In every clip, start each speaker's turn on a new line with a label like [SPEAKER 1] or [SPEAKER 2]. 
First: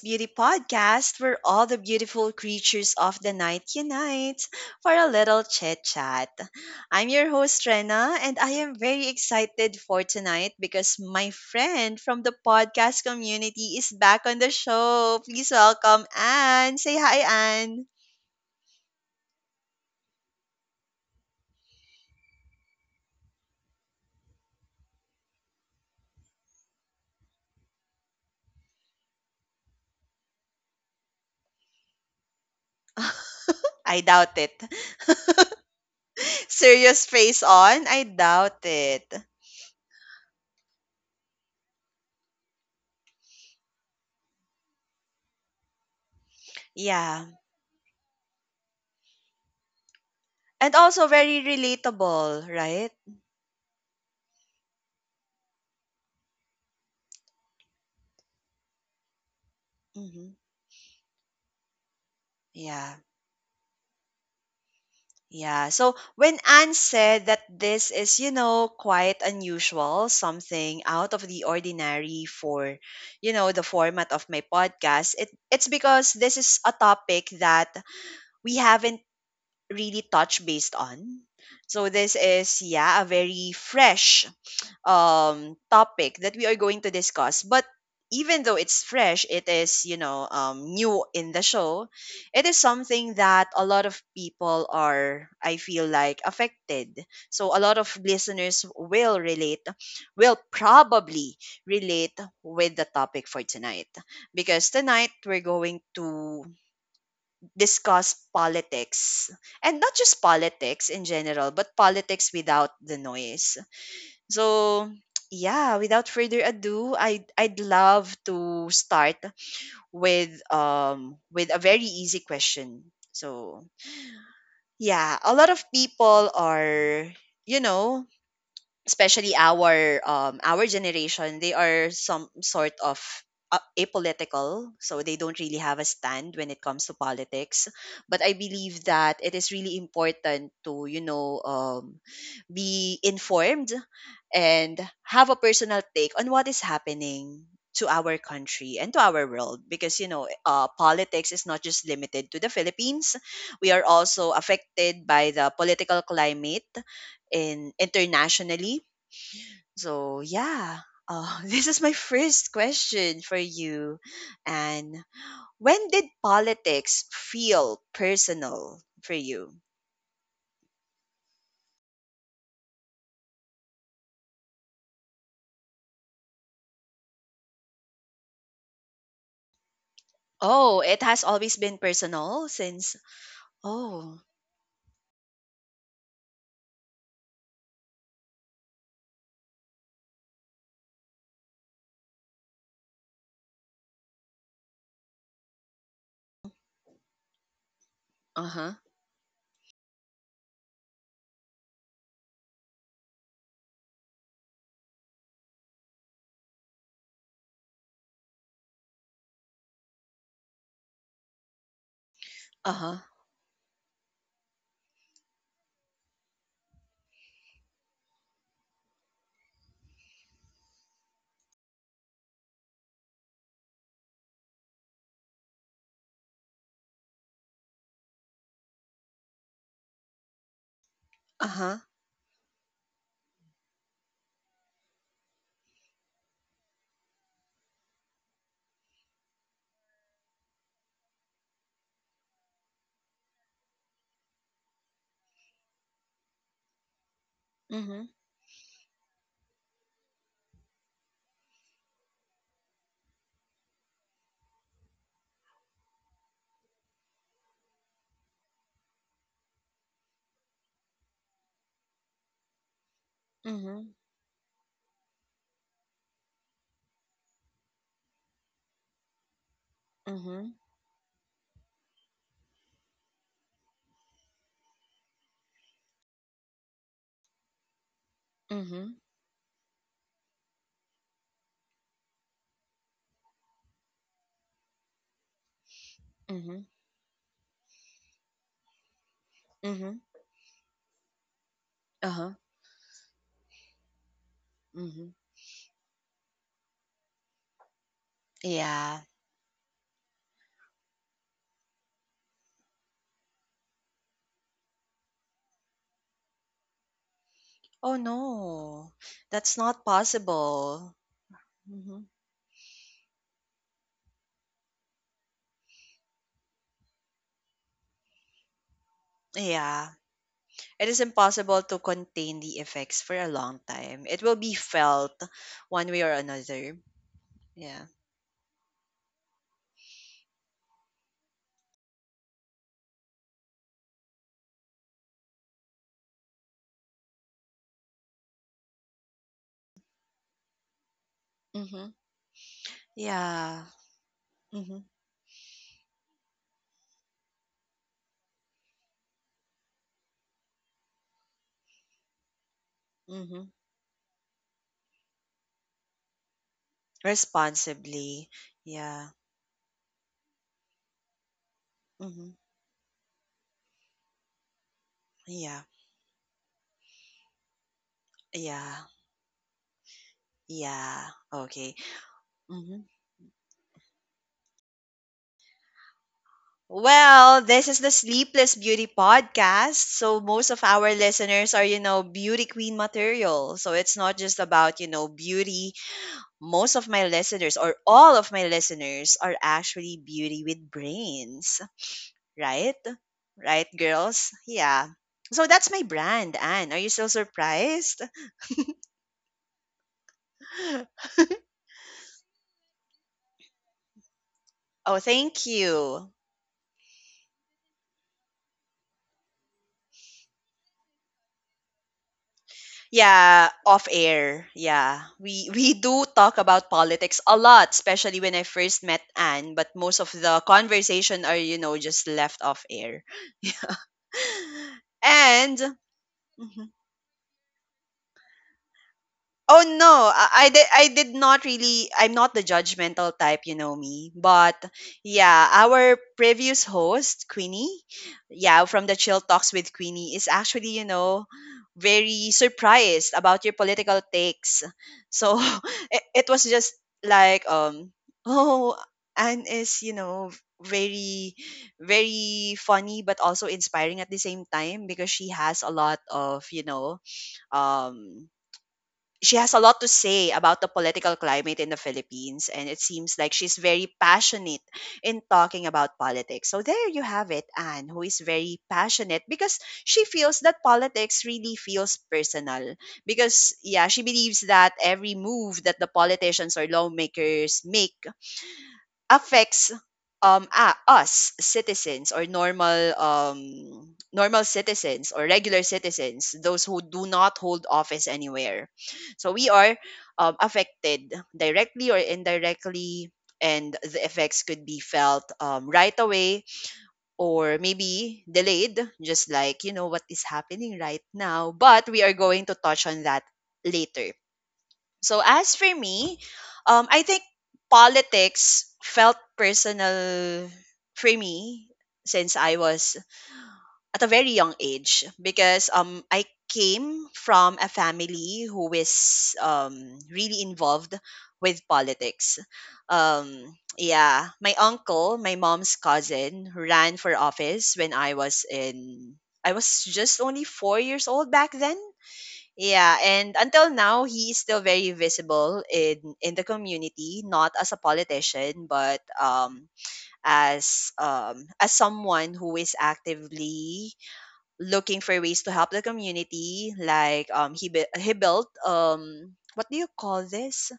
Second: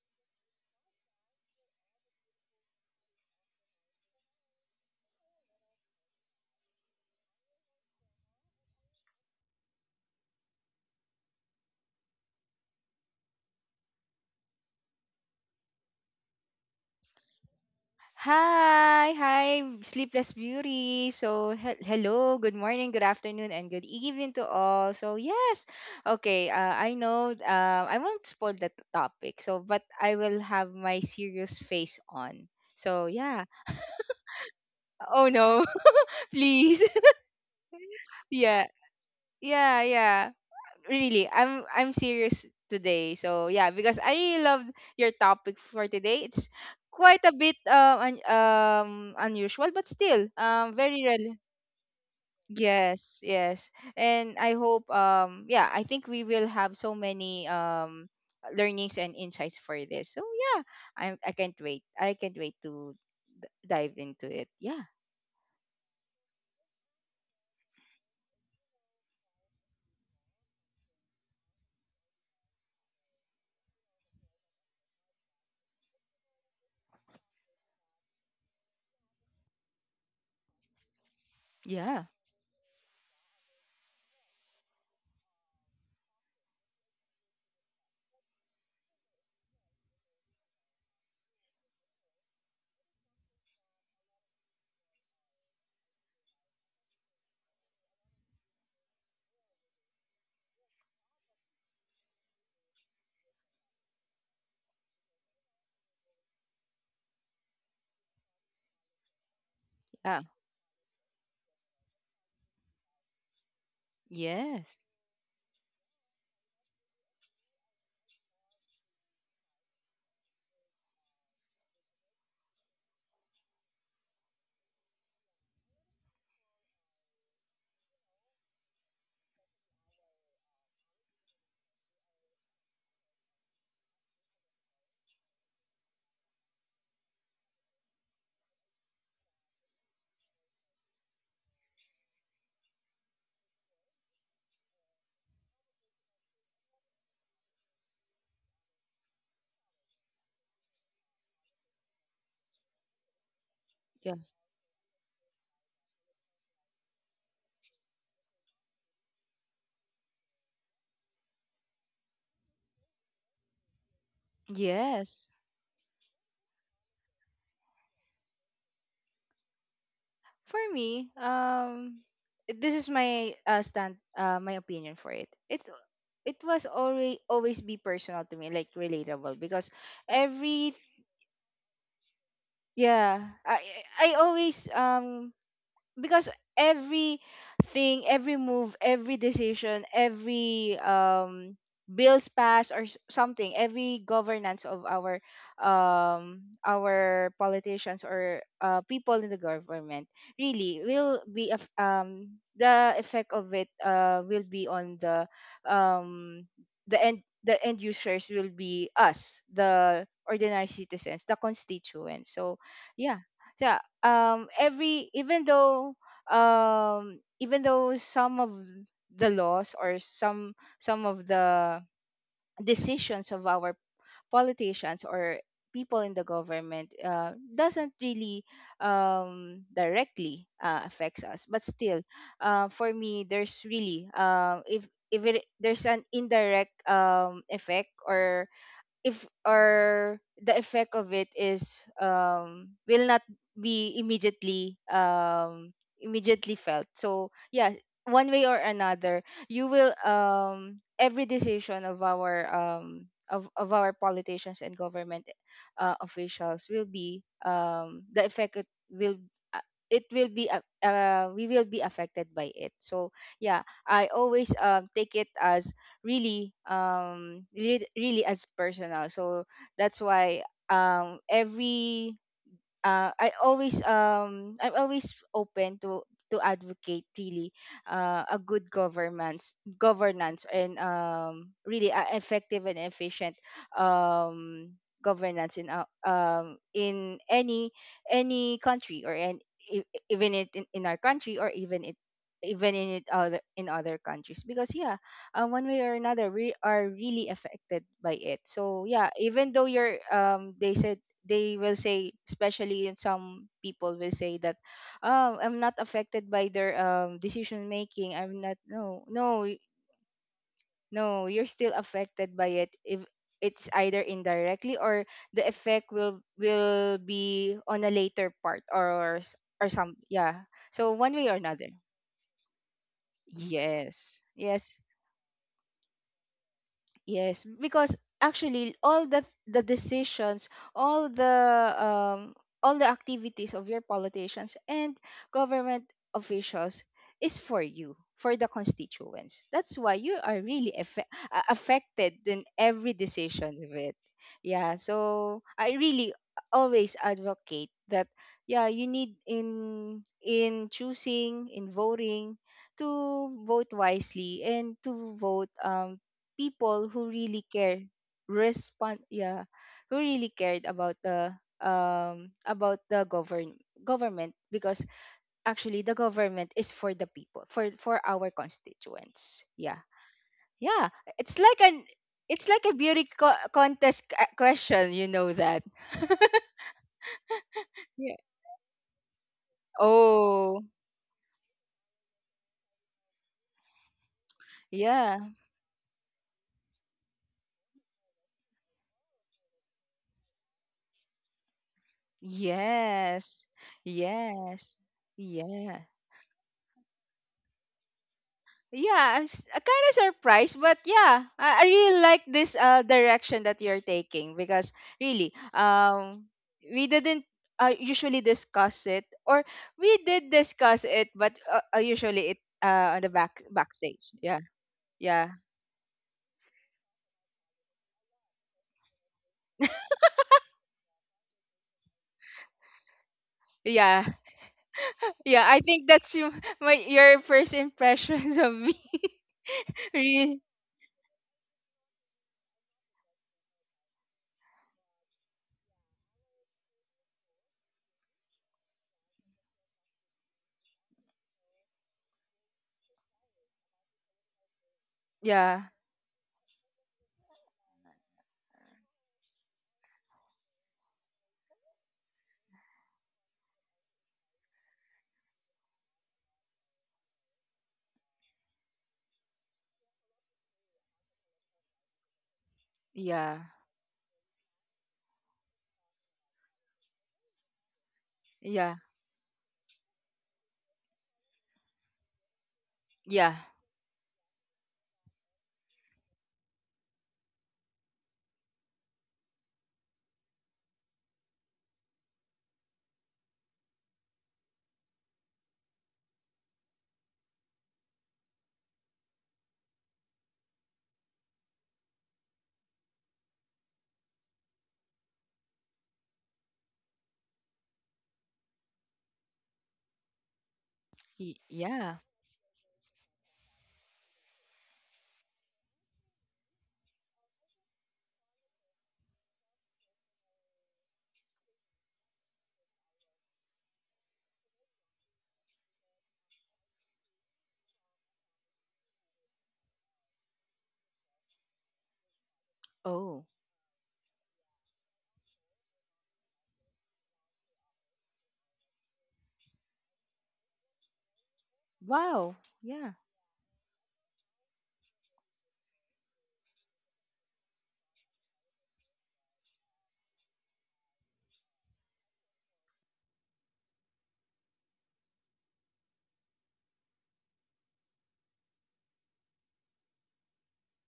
[SPEAKER 1] Beauty Podcast, where all the beautiful creatures of the night unite for a little chit chat. I'm your host, Rena, and I am very excited for tonight because my friend from the podcast community is back on the show. Please welcome Anne. Say hi, Anne.
[SPEAKER 2] Hi, Sleepless Beauty. So, hello, good morning, good afternoon, and good evening to all. So, yes, okay, I know I won't spoil the topic, so, but I will have my serious face on. So, yeah.
[SPEAKER 1] I doubt it.
[SPEAKER 2] Oh, no, please.
[SPEAKER 1] Serious face on? I doubt
[SPEAKER 2] Yeah,
[SPEAKER 1] it.
[SPEAKER 2] yeah, yeah. Really, I'm serious today. So, yeah, because I really love your topic for today. It's quite
[SPEAKER 1] Yeah.
[SPEAKER 2] a bit unusual but still
[SPEAKER 1] And
[SPEAKER 2] very
[SPEAKER 1] also
[SPEAKER 2] relevant.
[SPEAKER 1] very relatable, right?
[SPEAKER 2] Yes, yes. And I hope yeah, I think we will have so many learnings and insights for this. So
[SPEAKER 1] Hmm.
[SPEAKER 2] yeah, I can't wait. I can't wait to
[SPEAKER 1] Yeah.
[SPEAKER 2] dive into it. Yeah.
[SPEAKER 1] Yeah. So when Anne said that this is, quite unusual, something out of the ordinary for, the format of my podcast, it's because this is a topic that we haven't really touched based on. So
[SPEAKER 2] Yeah.
[SPEAKER 1] this is, yeah, a very fresh topic that we are going to discuss. But even though it's fresh, it is, new in the show. It is something that a lot of people are, I feel like, affected. So a lot of listeners will relate, will probably relate with the topic for tonight. Because tonight we're going to discuss politics, and not
[SPEAKER 2] Yeah.
[SPEAKER 1] just politics in general, but politics without the noise.
[SPEAKER 2] Yes.
[SPEAKER 1] So, yeah, without further ado, I'd love to start with a very easy question. So, yeah, a lot of people are, you know, especially our generation, they are some sort of apolitical, so they don't really have a stand when it comes to politics. But I believe that it is really important to, be informed and have a personal take on what is happening to our country and to our world, because, politics is not just limited to the Philippines. We are
[SPEAKER 2] Yeah.
[SPEAKER 1] also affected by the political climate in internationally. So yeah, this is my first question for you. And
[SPEAKER 2] Yes.
[SPEAKER 1] when did politics feel personal for you?
[SPEAKER 2] For me, this is my stand, my opinion for it. It was always always be personal to me, like relatable because every
[SPEAKER 1] Oh, it has always been personal since.
[SPEAKER 2] yeah, I
[SPEAKER 1] Oh,
[SPEAKER 2] always because everything, every move, every decision, every bills passed or something, every governance of our politicians or
[SPEAKER 1] uh huh,
[SPEAKER 2] people in the government really will be the effect of it will be on um the end users will be us, the ordinary citizens, the constituents. So
[SPEAKER 1] uh huh,
[SPEAKER 2] yeah, yeah, every even though some of the laws or some of the decisions of our politicians or people in the government doesn't really directly affects us
[SPEAKER 1] uh
[SPEAKER 2] but
[SPEAKER 1] huh.
[SPEAKER 2] still for me there's really, if it, there's an indirect effect, or if, or the effect of it is will not be immediately immediately felt. So yeah,
[SPEAKER 1] Mhm,
[SPEAKER 2] one way or another, you will every decision of our of our politicians and government officials will be the effect, uh, it will be we will be affected by it. So yeah,
[SPEAKER 1] mhm,
[SPEAKER 2] I always take it as really, really, as personal. So that's why
[SPEAKER 1] mhm,
[SPEAKER 2] every I always, I'm always open to advocate really a good
[SPEAKER 1] mhm,
[SPEAKER 2] governance governance and really effective and efficient um governance
[SPEAKER 1] mhm,
[SPEAKER 2] in any country or in, e-
[SPEAKER 1] mhm,
[SPEAKER 2] even it in our country or even it
[SPEAKER 1] uh huh,
[SPEAKER 2] even in it other in other countries because yeah,
[SPEAKER 1] mhm.
[SPEAKER 2] one way or another, we are really affected by it. So
[SPEAKER 1] Yeah.
[SPEAKER 2] yeah, even though you're they said they will say, especially in some people will say that oh, I'm not affected by their decision
[SPEAKER 1] Oh
[SPEAKER 2] making, I'm not,
[SPEAKER 1] no,
[SPEAKER 2] no, no,
[SPEAKER 1] that's not possible.
[SPEAKER 2] no, you're still
[SPEAKER 1] Hmm.
[SPEAKER 2] affected by it if it's either indirectly or the effect will be on a later part or, or some
[SPEAKER 1] Yeah.
[SPEAKER 2] yeah. So
[SPEAKER 1] It is
[SPEAKER 2] one way or
[SPEAKER 1] impossible
[SPEAKER 2] another,
[SPEAKER 1] to contain the effects for a long time.
[SPEAKER 2] yes,
[SPEAKER 1] It will be
[SPEAKER 2] yes.
[SPEAKER 1] felt one way or another.
[SPEAKER 2] Yes,
[SPEAKER 1] Yeah.
[SPEAKER 2] because actually all the decisions, all the all the activities of your politicians and government officials is for you, for the constituents. That's why you are really
[SPEAKER 1] Mm-hmm.
[SPEAKER 2] affected in every decision
[SPEAKER 1] Yeah.
[SPEAKER 2] of it. Yeah,
[SPEAKER 1] Mm-hmm.
[SPEAKER 2] so I really always advocate that yeah, you need in choosing, in voting to
[SPEAKER 1] Mm-hmm.
[SPEAKER 2] vote wisely and to vote people who really care
[SPEAKER 1] Responsibly.
[SPEAKER 2] respond
[SPEAKER 1] Yeah.
[SPEAKER 2] yeah who really cared
[SPEAKER 1] Mm-hmm.
[SPEAKER 2] about the government because
[SPEAKER 1] Yeah.
[SPEAKER 2] actually the government is for the people, for our
[SPEAKER 1] Yeah.
[SPEAKER 2] constituents. Yeah,
[SPEAKER 1] Yeah.
[SPEAKER 2] yeah, it's
[SPEAKER 1] Okay.
[SPEAKER 2] like an it's
[SPEAKER 1] Mm-hmm.
[SPEAKER 2] like a beauty contest question, you know that.
[SPEAKER 1] Well, this is the
[SPEAKER 2] Yeah.
[SPEAKER 1] Sleepless Beauty Podcast. So most of
[SPEAKER 2] Oh,
[SPEAKER 1] our listeners are, beauty queen material. So it's not just about,
[SPEAKER 2] yeah,
[SPEAKER 1] beauty. Most of my listeners, or all of my listeners, are actually beauty with brains, right? Right,
[SPEAKER 2] yes,
[SPEAKER 1] girls? Yeah.
[SPEAKER 2] yes,
[SPEAKER 1] So that's my
[SPEAKER 2] yes,
[SPEAKER 1] brand, Anne. Are you still surprised?
[SPEAKER 2] yeah, I'm kind of surprised, but yeah, I really like this direction that you're taking because
[SPEAKER 1] Oh, thank
[SPEAKER 2] really,
[SPEAKER 1] you.
[SPEAKER 2] we didn't usually discuss it, or we did discuss it, but usually it on the
[SPEAKER 1] Yeah,
[SPEAKER 2] back
[SPEAKER 1] off
[SPEAKER 2] backstage.
[SPEAKER 1] air.
[SPEAKER 2] Yeah,
[SPEAKER 1] Yeah.
[SPEAKER 2] yeah,
[SPEAKER 1] We we do talk about politics a lot, especially when I first met Anne, but most of the conversation are, just left off air.
[SPEAKER 2] yeah, yeah.
[SPEAKER 1] and
[SPEAKER 2] I think that's your-
[SPEAKER 1] mm-hmm.
[SPEAKER 2] my your first impressions of me.
[SPEAKER 1] Oh no,
[SPEAKER 2] Really?
[SPEAKER 1] I did not really, I'm not the judgmental type, you know me. But yeah, our previous host, Queenie, yeah, from the Chill Talks with Queenie, is actually, very surprised about your political takes. So
[SPEAKER 2] Yeah,
[SPEAKER 1] it was just like oh, Anne is, very very funny but also inspiring at the same time, because she has a lot of, um she has a lot to say about the political climate in the Philippines, and it seems like
[SPEAKER 2] yeah,
[SPEAKER 1] she's very passionate in talking about politics. So there you have it, Anne, who is very
[SPEAKER 2] yeah,
[SPEAKER 1] passionate because she feels that politics really feels personal.
[SPEAKER 2] yeah,
[SPEAKER 1] Because yeah, she believes that every move that the politicians or lawmakers make affects us citizens, or normal citizens, or regular citizens, those who do not hold office anywhere. So we are affected directly or indirectly, and the effects could be felt right away or maybe delayed, just like you know what is happening right now. But
[SPEAKER 2] yeah.
[SPEAKER 1] we are going to touch on that later. So as for me, I think politics felt personal for me since I was at a very young age, because I came from a family who is really involved with politics.
[SPEAKER 2] Oh,
[SPEAKER 1] Yeah, my uncle, my mom's cousin, ran for office when I was just only 4 years old back then.
[SPEAKER 2] wow. Yeah.
[SPEAKER 1] Yeah, and until now, he is still very visible in the community, not as a politician, but as as someone who is actively looking for ways to help the community. Like, he built, what do you call this?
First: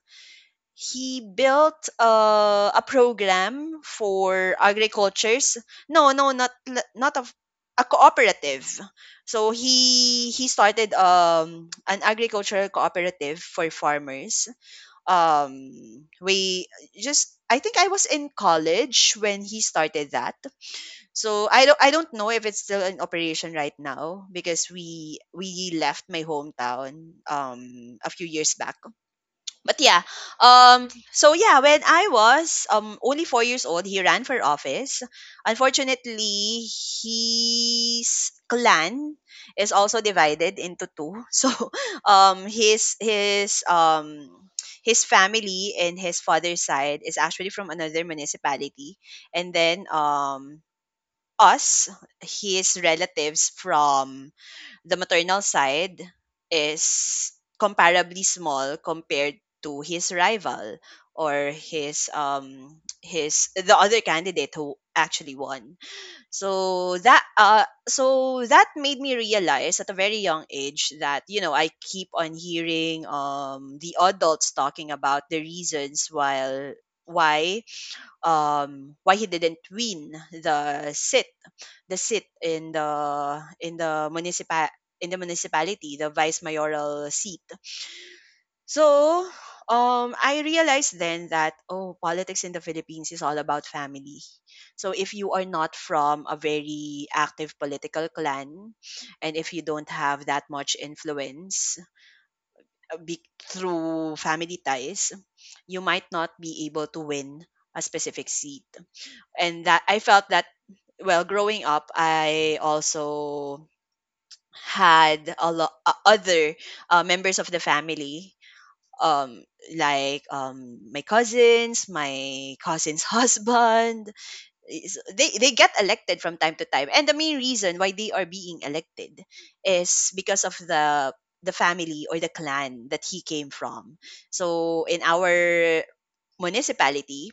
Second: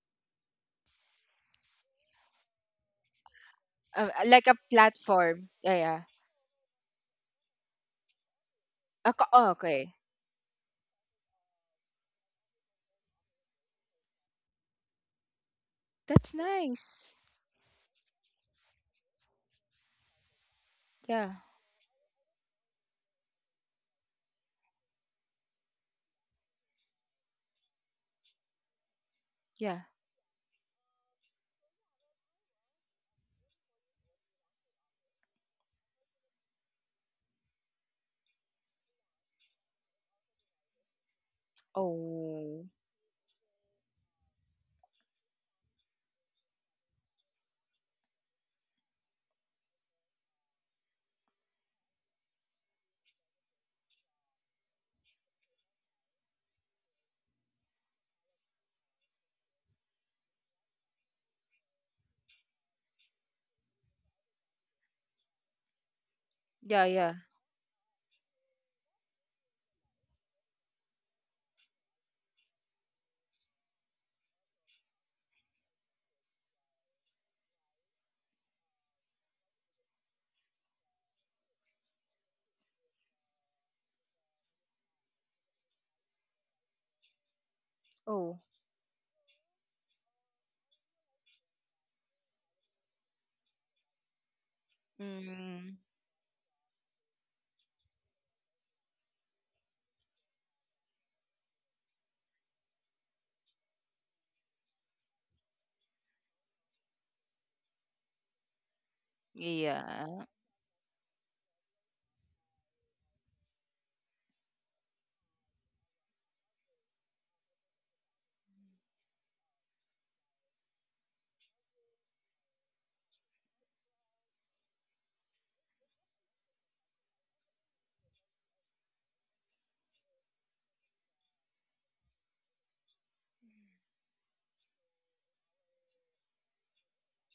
[SPEAKER 1] He built a program
[SPEAKER 2] like a
[SPEAKER 1] for
[SPEAKER 2] platform.
[SPEAKER 1] agricultures.
[SPEAKER 2] Yeah, yeah.
[SPEAKER 1] No, no, not of, a cooperative.
[SPEAKER 2] A oh,
[SPEAKER 1] So
[SPEAKER 2] okay.
[SPEAKER 1] he started an agricultural cooperative for farmers.
[SPEAKER 2] That's
[SPEAKER 1] We
[SPEAKER 2] nice.
[SPEAKER 1] just I think I was in college when he started that.
[SPEAKER 2] Yeah,
[SPEAKER 1] So I don't know if it's still in operation right now, because we left my hometown a few years back.
[SPEAKER 2] yeah.
[SPEAKER 1] But yeah, um so yeah, when I was only 4 years old, he ran for office. Unfortunately, his clan is also divided into two, so um
[SPEAKER 2] Oh,
[SPEAKER 1] his his um his family and his father's side is actually from another municipality, and then us, his relatives from the maternal side, is comparably small compared to his rival, or his the other candidate, who actually won.
[SPEAKER 2] yeah,
[SPEAKER 1] so
[SPEAKER 2] yeah.
[SPEAKER 1] that uh so that made me realize at a very young age that, I keep on hearing the adults talking about the reasons, while why why he didn't win the sit the seat in the municipal in the municipality, the vice mayoral seat.
[SPEAKER 2] Oh,
[SPEAKER 1] So, I realized then that, oh, politics in the Philippines is all about family. So if you are not
[SPEAKER 2] mm,
[SPEAKER 1] from a very active political clan, and if you don't have that much influence uh, be- through family ties, you might not be able to win a specific seat. And that I
[SPEAKER 2] yeah,
[SPEAKER 1] felt that, well, growing up, I also had a lot other members of the family, um like, my cousin's husband they get elected from time to time, and the main reason why they are being elected is because of the family or the clan that he came from. So in our municipality,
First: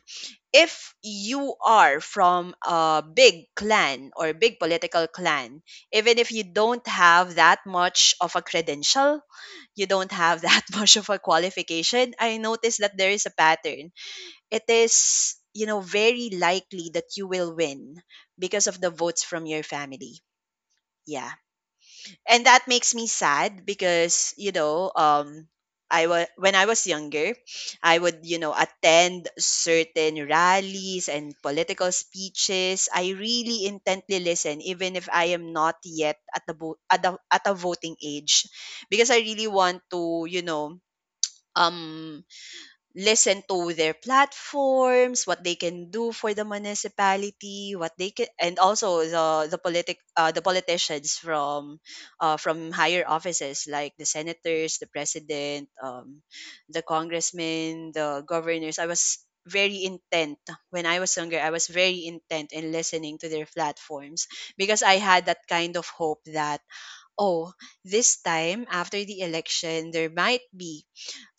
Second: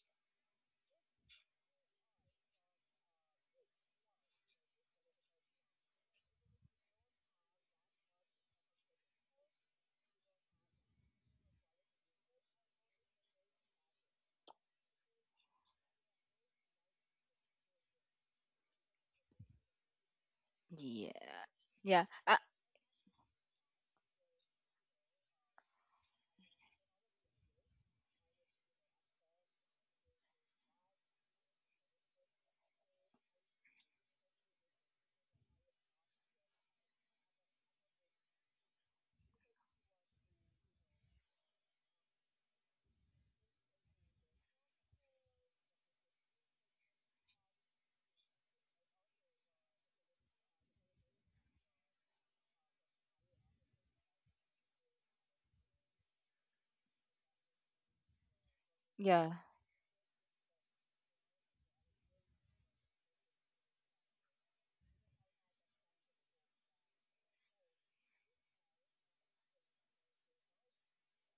[SPEAKER 1] if you are from a big clan or big political clan, even if you don't have that much of a credential, you don't have that much of a qualification, I noticed that there is a pattern. It is, very likely that you will win because of the votes from your family. Yeah,
[SPEAKER 2] yeah, yeah. Ah,
[SPEAKER 1] and that makes me sad, because I was when I was younger, I would attend certain rallies and political speeches. I really intently listen, even if I am not yet at the vo- at, the, at a voting age, because I really want to, um listen to their platforms, what they can do for the municipality, what they can, and also the politicians from higher offices, like the senators, the president, the congressmen, the governors. I was
[SPEAKER 2] yeah,
[SPEAKER 1] very intent when I was younger. I was very intent in listening to their platforms, because I had that kind of hope that, oh, this time after the election there might be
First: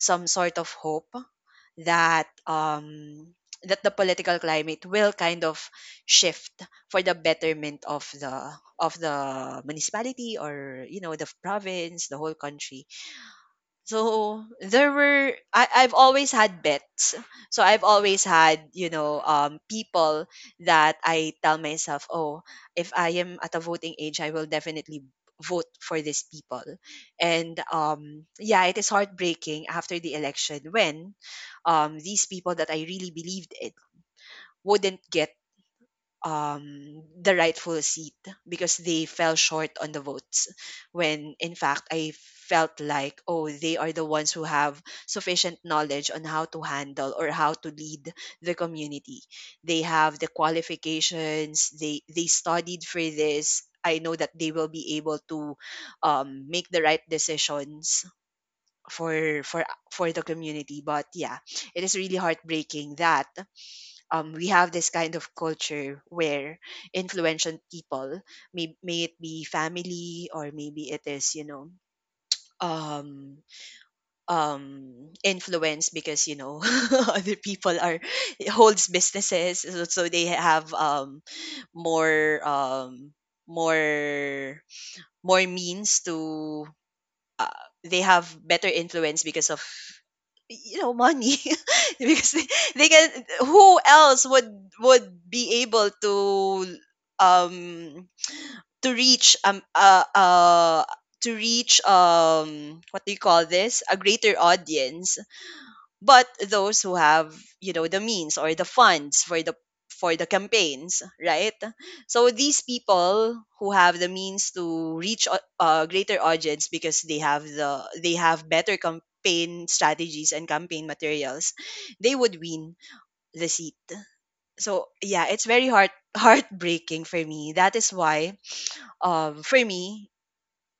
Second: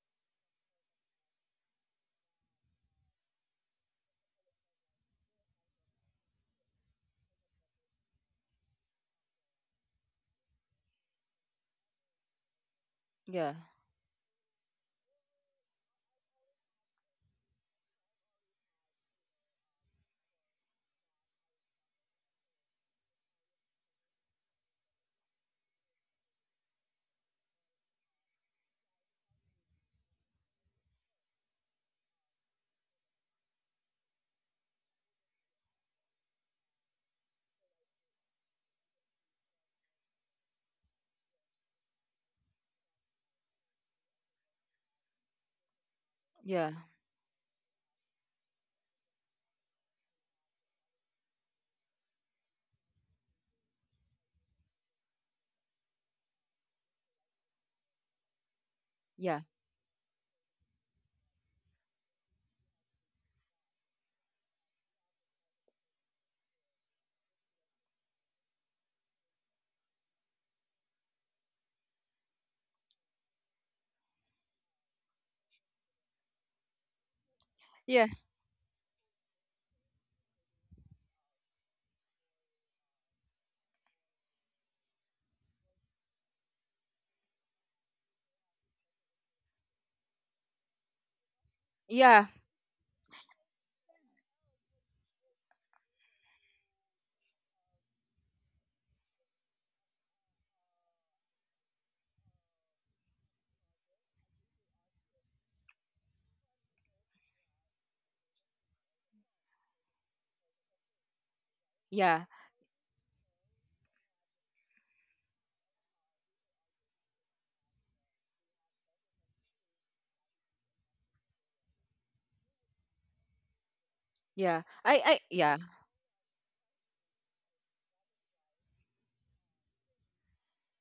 [SPEAKER 1] some sort of hope that um that the political climate will kind of shift for the betterment of the municipality, or the province, the whole country.
[SPEAKER 2] yeah,
[SPEAKER 1] So I've always had bets. So I've always had, people that I tell myself, oh, if I am at a voting age, I will definitely vote for these people. And yeah, it is heartbreaking after the election when these people that I really believed in wouldn't get, the rightful seat, because they fell short on the votes. When in fact, I felt like, oh, they are the ones who have sufficient knowledge on how to
[SPEAKER 2] yeah,
[SPEAKER 1] handle or how to lead the community. They have the qualifications, they studied for this. I know that they will be able to make the right decisions
[SPEAKER 2] yeah,
[SPEAKER 1] for for for the community. But yeah, it is really heartbreaking that we have this kind of culture where influential people, may it be family or maybe it is. um Influence because other people are
[SPEAKER 2] yeah,
[SPEAKER 1] it holds businesses, so they have more more more means to uh, they have better influence because of money.
[SPEAKER 2] yeah,
[SPEAKER 1] Because they can who else would be able um to reach to reach, what do you call this, a greater audience, but those who have, the means or the funds for the campaigns, right?
[SPEAKER 2] yeah,
[SPEAKER 1] So these people who have the means to reach a greater audience because they have the they have better campaign strategies and campaign materials, they would win the seat.
[SPEAKER 2] yeah.
[SPEAKER 1] So yeah, it's
[SPEAKER 2] Yeah.
[SPEAKER 1] very heart heartbreaking for me. That is why for me,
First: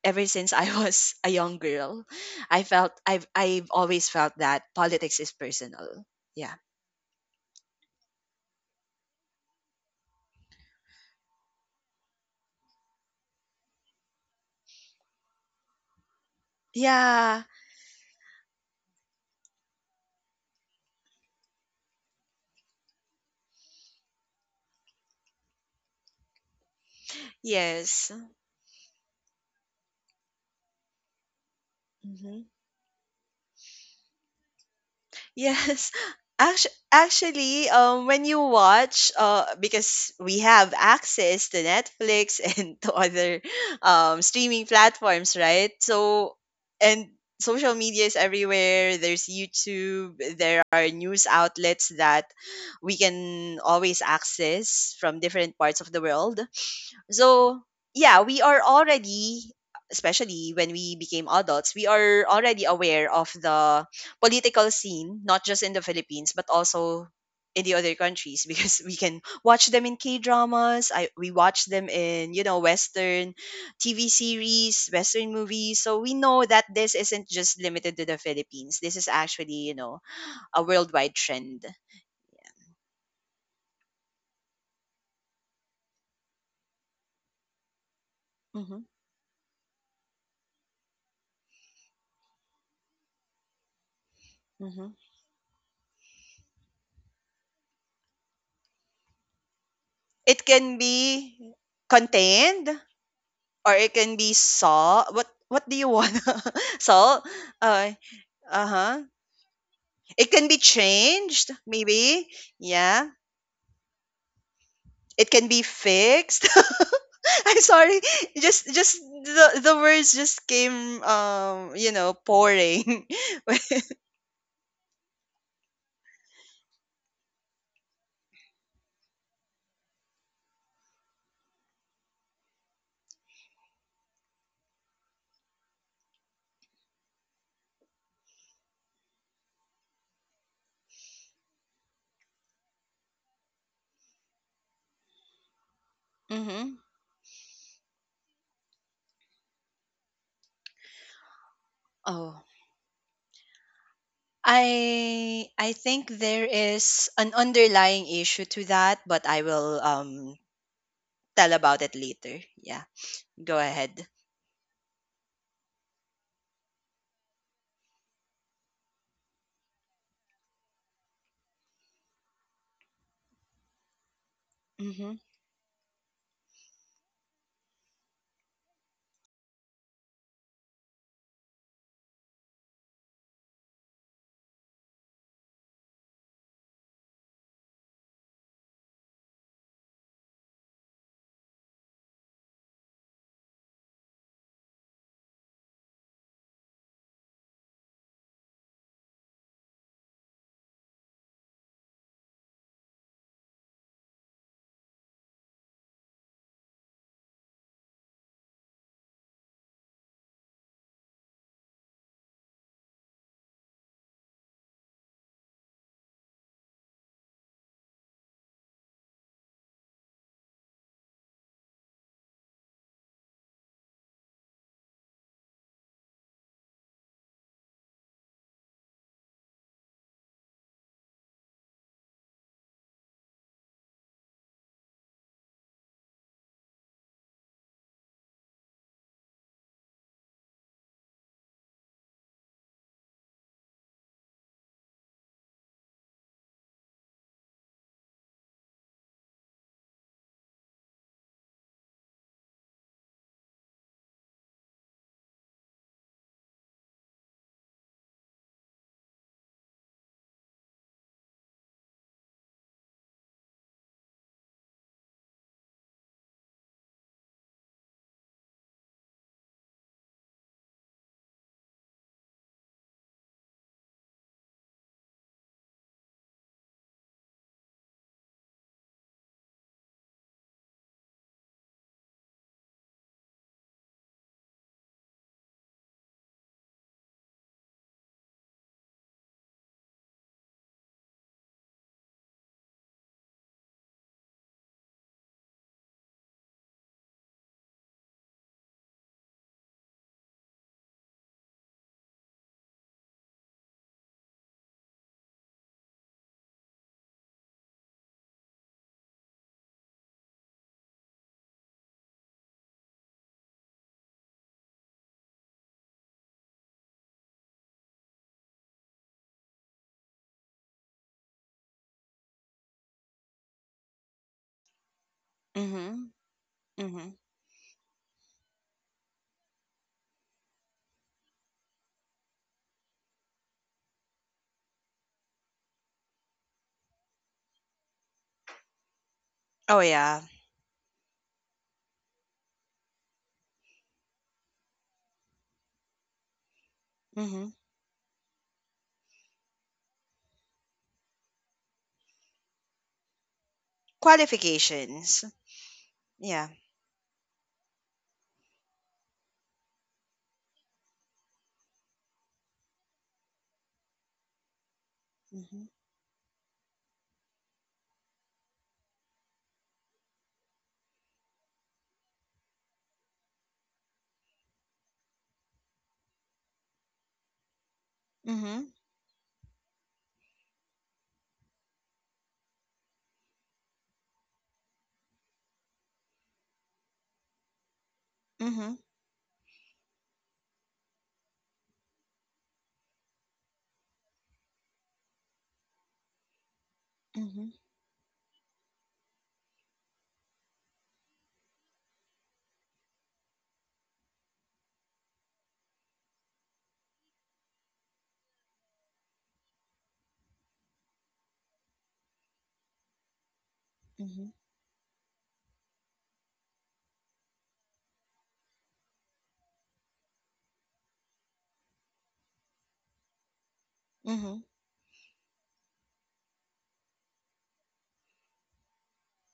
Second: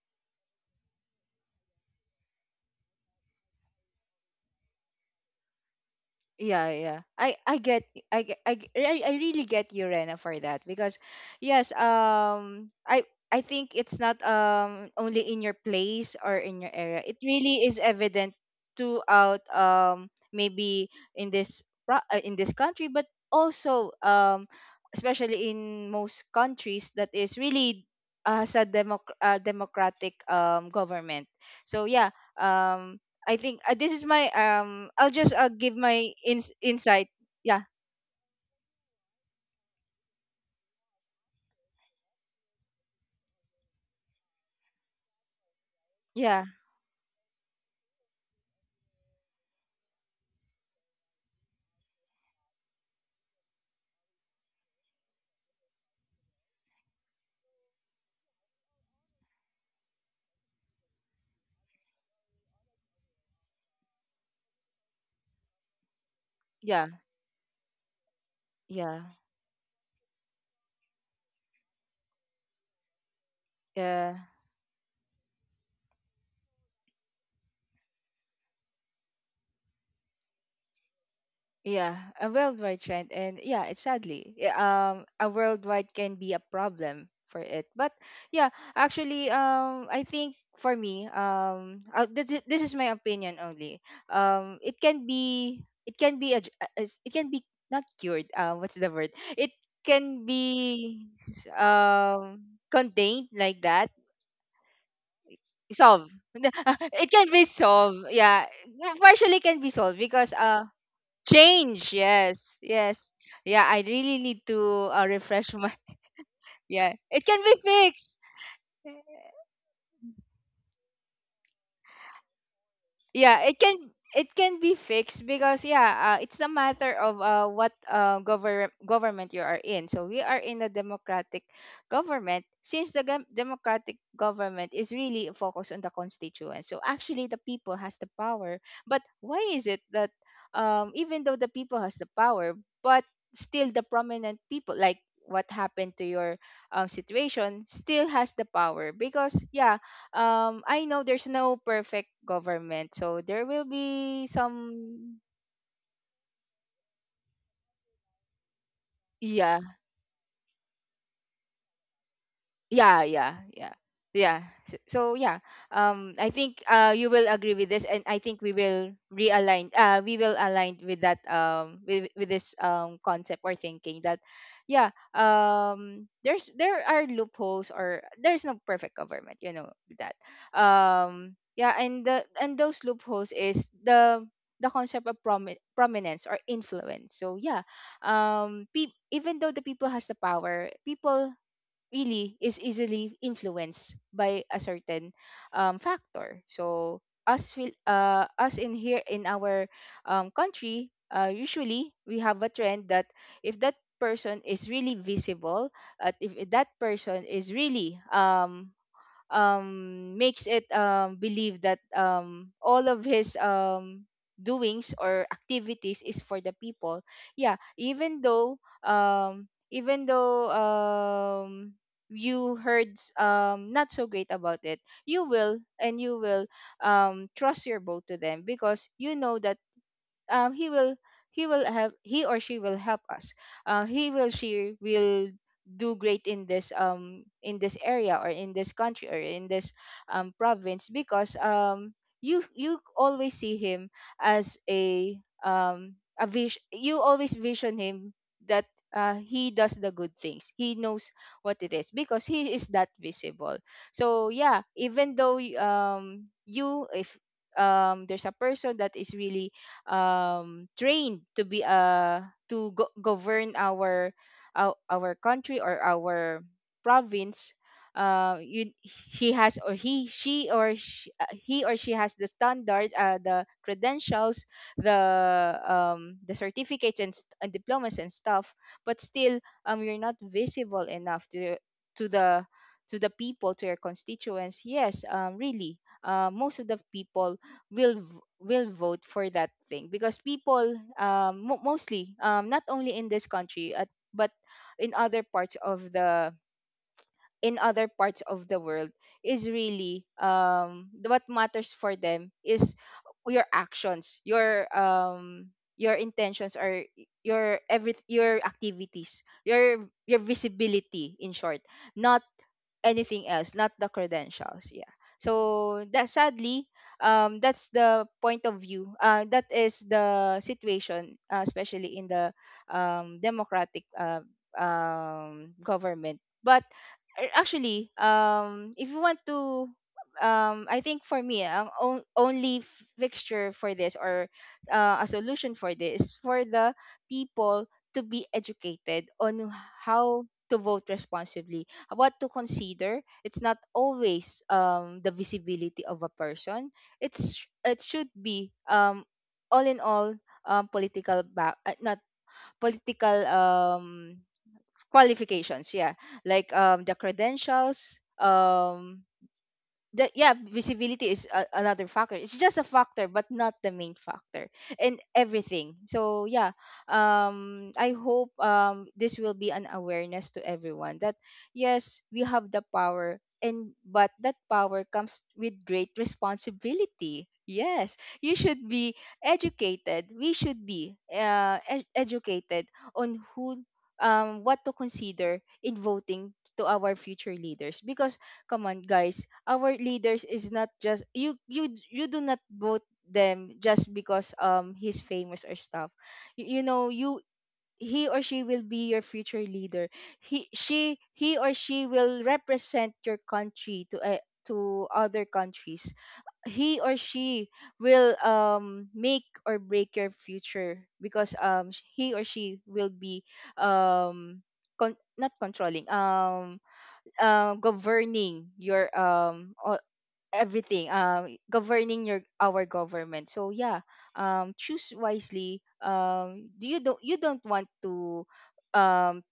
[SPEAKER 1] ever since I was a young girl, I felt I've always felt that politics is personal. Yeah.
[SPEAKER 2] Yeah, yeah. I get I get- I g- I really get you, Rena, for that because yes, I think it's not only in your place or in your area. It
[SPEAKER 1] Yeah.
[SPEAKER 2] really is evident throughout maybe in this in this country but also especially in most countries that is really
[SPEAKER 1] Yes.
[SPEAKER 2] has a democratic government. So yeah,
[SPEAKER 1] hmm
[SPEAKER 2] I think this is my I'll just give
[SPEAKER 1] Yes.
[SPEAKER 2] my insight. Yeah,
[SPEAKER 1] Actually, when you watch, because we have access to Netflix and to other streaming platforms, right? So,
[SPEAKER 2] yeah,
[SPEAKER 1] and social media is everywhere. There's YouTube. There are news outlets that we can always access from different parts of the world. So, yeah, we are already, especially when we became adults, we are already aware of the political scene, not just in the Philippines, but
[SPEAKER 2] yeah,
[SPEAKER 1] also in the other countries because we
[SPEAKER 2] yeah,
[SPEAKER 1] can watch them in K dramas. I We watch them in, Western TV
[SPEAKER 2] yeah,
[SPEAKER 1] series, Western movies. So we know that this isn't just limited to the Philippines. This is actually, a worldwide trend.
[SPEAKER 2] yeah. A worldwide trend, and yeah, it's sadly, yeah, a worldwide can be a problem for it. But yeah,
[SPEAKER 1] Hmm.
[SPEAKER 2] actually, I think for me, this is my opinion only. It
[SPEAKER 1] Hmm.
[SPEAKER 2] can be, it can be, it can be not cured. What's the word? It can
[SPEAKER 1] It can
[SPEAKER 2] be
[SPEAKER 1] be
[SPEAKER 2] um
[SPEAKER 1] contained,
[SPEAKER 2] contained, like
[SPEAKER 1] or it
[SPEAKER 2] that.
[SPEAKER 1] can be salt. What do you want?
[SPEAKER 2] Solve. Hindi, ah, it
[SPEAKER 1] Salt.
[SPEAKER 2] can be
[SPEAKER 1] Uh,
[SPEAKER 2] solved. Yeah.
[SPEAKER 1] uh
[SPEAKER 2] Well,
[SPEAKER 1] huh.
[SPEAKER 2] partially can be solved
[SPEAKER 1] It
[SPEAKER 2] because
[SPEAKER 1] can be changed,
[SPEAKER 2] change,
[SPEAKER 1] maybe.
[SPEAKER 2] yes.
[SPEAKER 1] Yeah.
[SPEAKER 2] Yes. Yeah, I really need to
[SPEAKER 1] It can
[SPEAKER 2] refresh
[SPEAKER 1] be
[SPEAKER 2] my
[SPEAKER 1] fixed.
[SPEAKER 2] yeah. It can
[SPEAKER 1] I'm
[SPEAKER 2] be
[SPEAKER 1] sorry.
[SPEAKER 2] fixed.
[SPEAKER 1] Just the words just came pouring.
[SPEAKER 2] Yeah, it can be fixed because yeah, it's a matter of what government you are in. So we are in a democratic government. Since the democratic government is really focused on the constituents, so actually the people has the power, but why is it that even though the people has the power, but still the prominent people like what happened to your
[SPEAKER 1] Mm-hmm.
[SPEAKER 2] situation still has the power, because yeah, I know there's no perfect
[SPEAKER 1] Oh.
[SPEAKER 2] government, so there will be some
[SPEAKER 1] I I think there is an underlying issue to that, but I
[SPEAKER 2] yeah,
[SPEAKER 1] will tell about it later. Yeah.
[SPEAKER 2] yeah yeah
[SPEAKER 1] Go
[SPEAKER 2] yeah
[SPEAKER 1] ahead.
[SPEAKER 2] yeah. So, so yeah, I think you will agree with this, and I think we will realign, we will align with that with this concept or thinking that yeah,
[SPEAKER 1] Mm-hmm.
[SPEAKER 2] there's there are loopholes, or there's no perfect government, you know that yeah. And the and those loopholes is the concept of prominence or influence. So yeah, even though the people has the power, people really is easily influenced by a certain factor. So us us in here in our country, usually we have a trend that if that person is really visible, at if that person is really makes it believe that all of his doings or activities is for the people. Yeah, even though you heard not so great about it, you will and you will trust your boat to them because you know that um he will he will help, he or she will help us, he will she will do great in this area, or in this country, or in this province, because you you always see him as a vision, you always vision him that he does the good things, he knows what it is because he is that visible. So yeah, even though you if there's a person that is really trained to be to govern our country or our province, you, he has or he she or she, he or she has the standards, the credentials, the the certificates and, and diplomas and stuff, but still you're not visible enough to the to the people, to your constituents. Yes, really most of the people will will vote for that thing because people mo mostly, not only in this country at, but in other parts of the in other parts of the world is really, what matters for them is your actions, your intentions or your every your activities, your visibility, in short, not anything else, not the credentials. Yeah. So that sadly, that's the point of view. That is the situation, especially in the democratic,
[SPEAKER 1] Mm-hmm.
[SPEAKER 2] government. But
[SPEAKER 1] Mm-hmm.
[SPEAKER 2] actually, if you want to, I think for me, ang on- only f- fixture for this or a solution for this is for the people to be educated on
[SPEAKER 1] Oh yeah.
[SPEAKER 2] how to vote responsibly, what to consider. It's not always the visibility of a person. it's
[SPEAKER 1] Mm-hmm.
[SPEAKER 2] it should be, all in all, political back not political
[SPEAKER 1] Qualifications.
[SPEAKER 2] qualifications, yeah,
[SPEAKER 1] Yeah.
[SPEAKER 2] like the credentials, that. Yeah, visibility is a, another factor. It's just a factor but not the main factor in
[SPEAKER 1] Mhm.
[SPEAKER 2] everything, so yeah. I hope this will be an awareness to everyone that yes, we have the power, and but that power comes with great responsibility. Yes, you
[SPEAKER 1] Mhm.
[SPEAKER 2] should be educated. We should be educated on who, what to consider in voting to our future leaders, because come
[SPEAKER 1] Mhm.
[SPEAKER 2] on guys, our leaders is not just you do not vote them just because he's famous or stuff. You know, you
[SPEAKER 1] Mhm.
[SPEAKER 2] he or she will be your future leader. He or she will represent your country to other countries. He or she will make or break your future, because he or she will be,
[SPEAKER 1] Mhm.
[SPEAKER 2] um not controlling, governing your everything. Governing your our government, so yeah.
[SPEAKER 1] Mhm.
[SPEAKER 2] Choose wisely. Do you don't want um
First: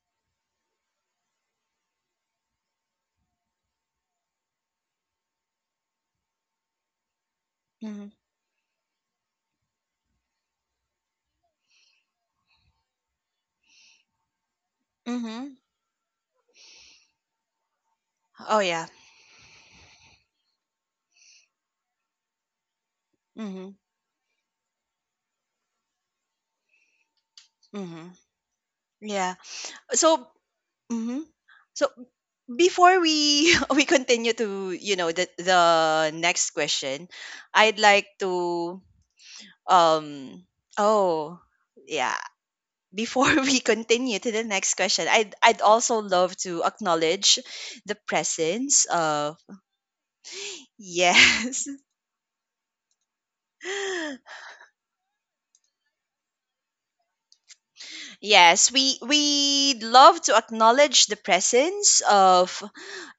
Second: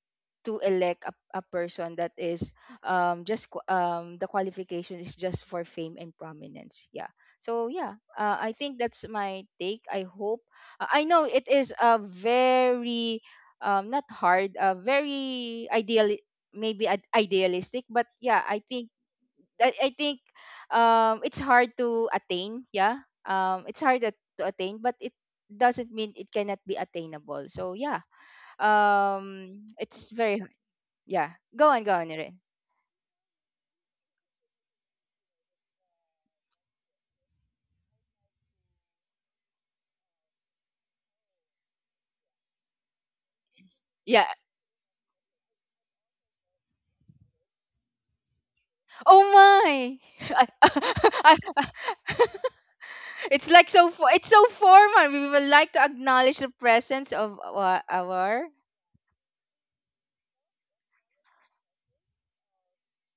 [SPEAKER 2] to elect a person that is, the qualification is just for fame and prominence, yeah. So yeah,
[SPEAKER 1] Mhm.
[SPEAKER 2] I think that's my take. I hope, I know it is a very not hard a
[SPEAKER 1] Mhm.
[SPEAKER 2] very ideal, maybe idealistic, but yeah,
[SPEAKER 1] Oh yeah.
[SPEAKER 2] I think it's hard to attain. Yeah.
[SPEAKER 1] Mhm.
[SPEAKER 2] It's hard to attain, but it doesn't mean it cannot be attainable. So yeah.
[SPEAKER 1] Mhm. Yeah.
[SPEAKER 2] It's
[SPEAKER 1] So.
[SPEAKER 2] very hard.
[SPEAKER 1] Mhm.
[SPEAKER 2] Yeah. Go on,
[SPEAKER 1] So
[SPEAKER 2] go on, Erin.
[SPEAKER 1] before we we continue to the next question, I'd like to um oh, yeah, before we continue
[SPEAKER 2] Yeah.
[SPEAKER 1] to the next question, I'd also love to acknowledge the presence
[SPEAKER 2] Oh
[SPEAKER 1] of
[SPEAKER 2] my. I-
[SPEAKER 1] yes
[SPEAKER 2] I- it's so formal. We would like to acknowledge the presence of our
[SPEAKER 1] Yes, we love to acknowledge the presence of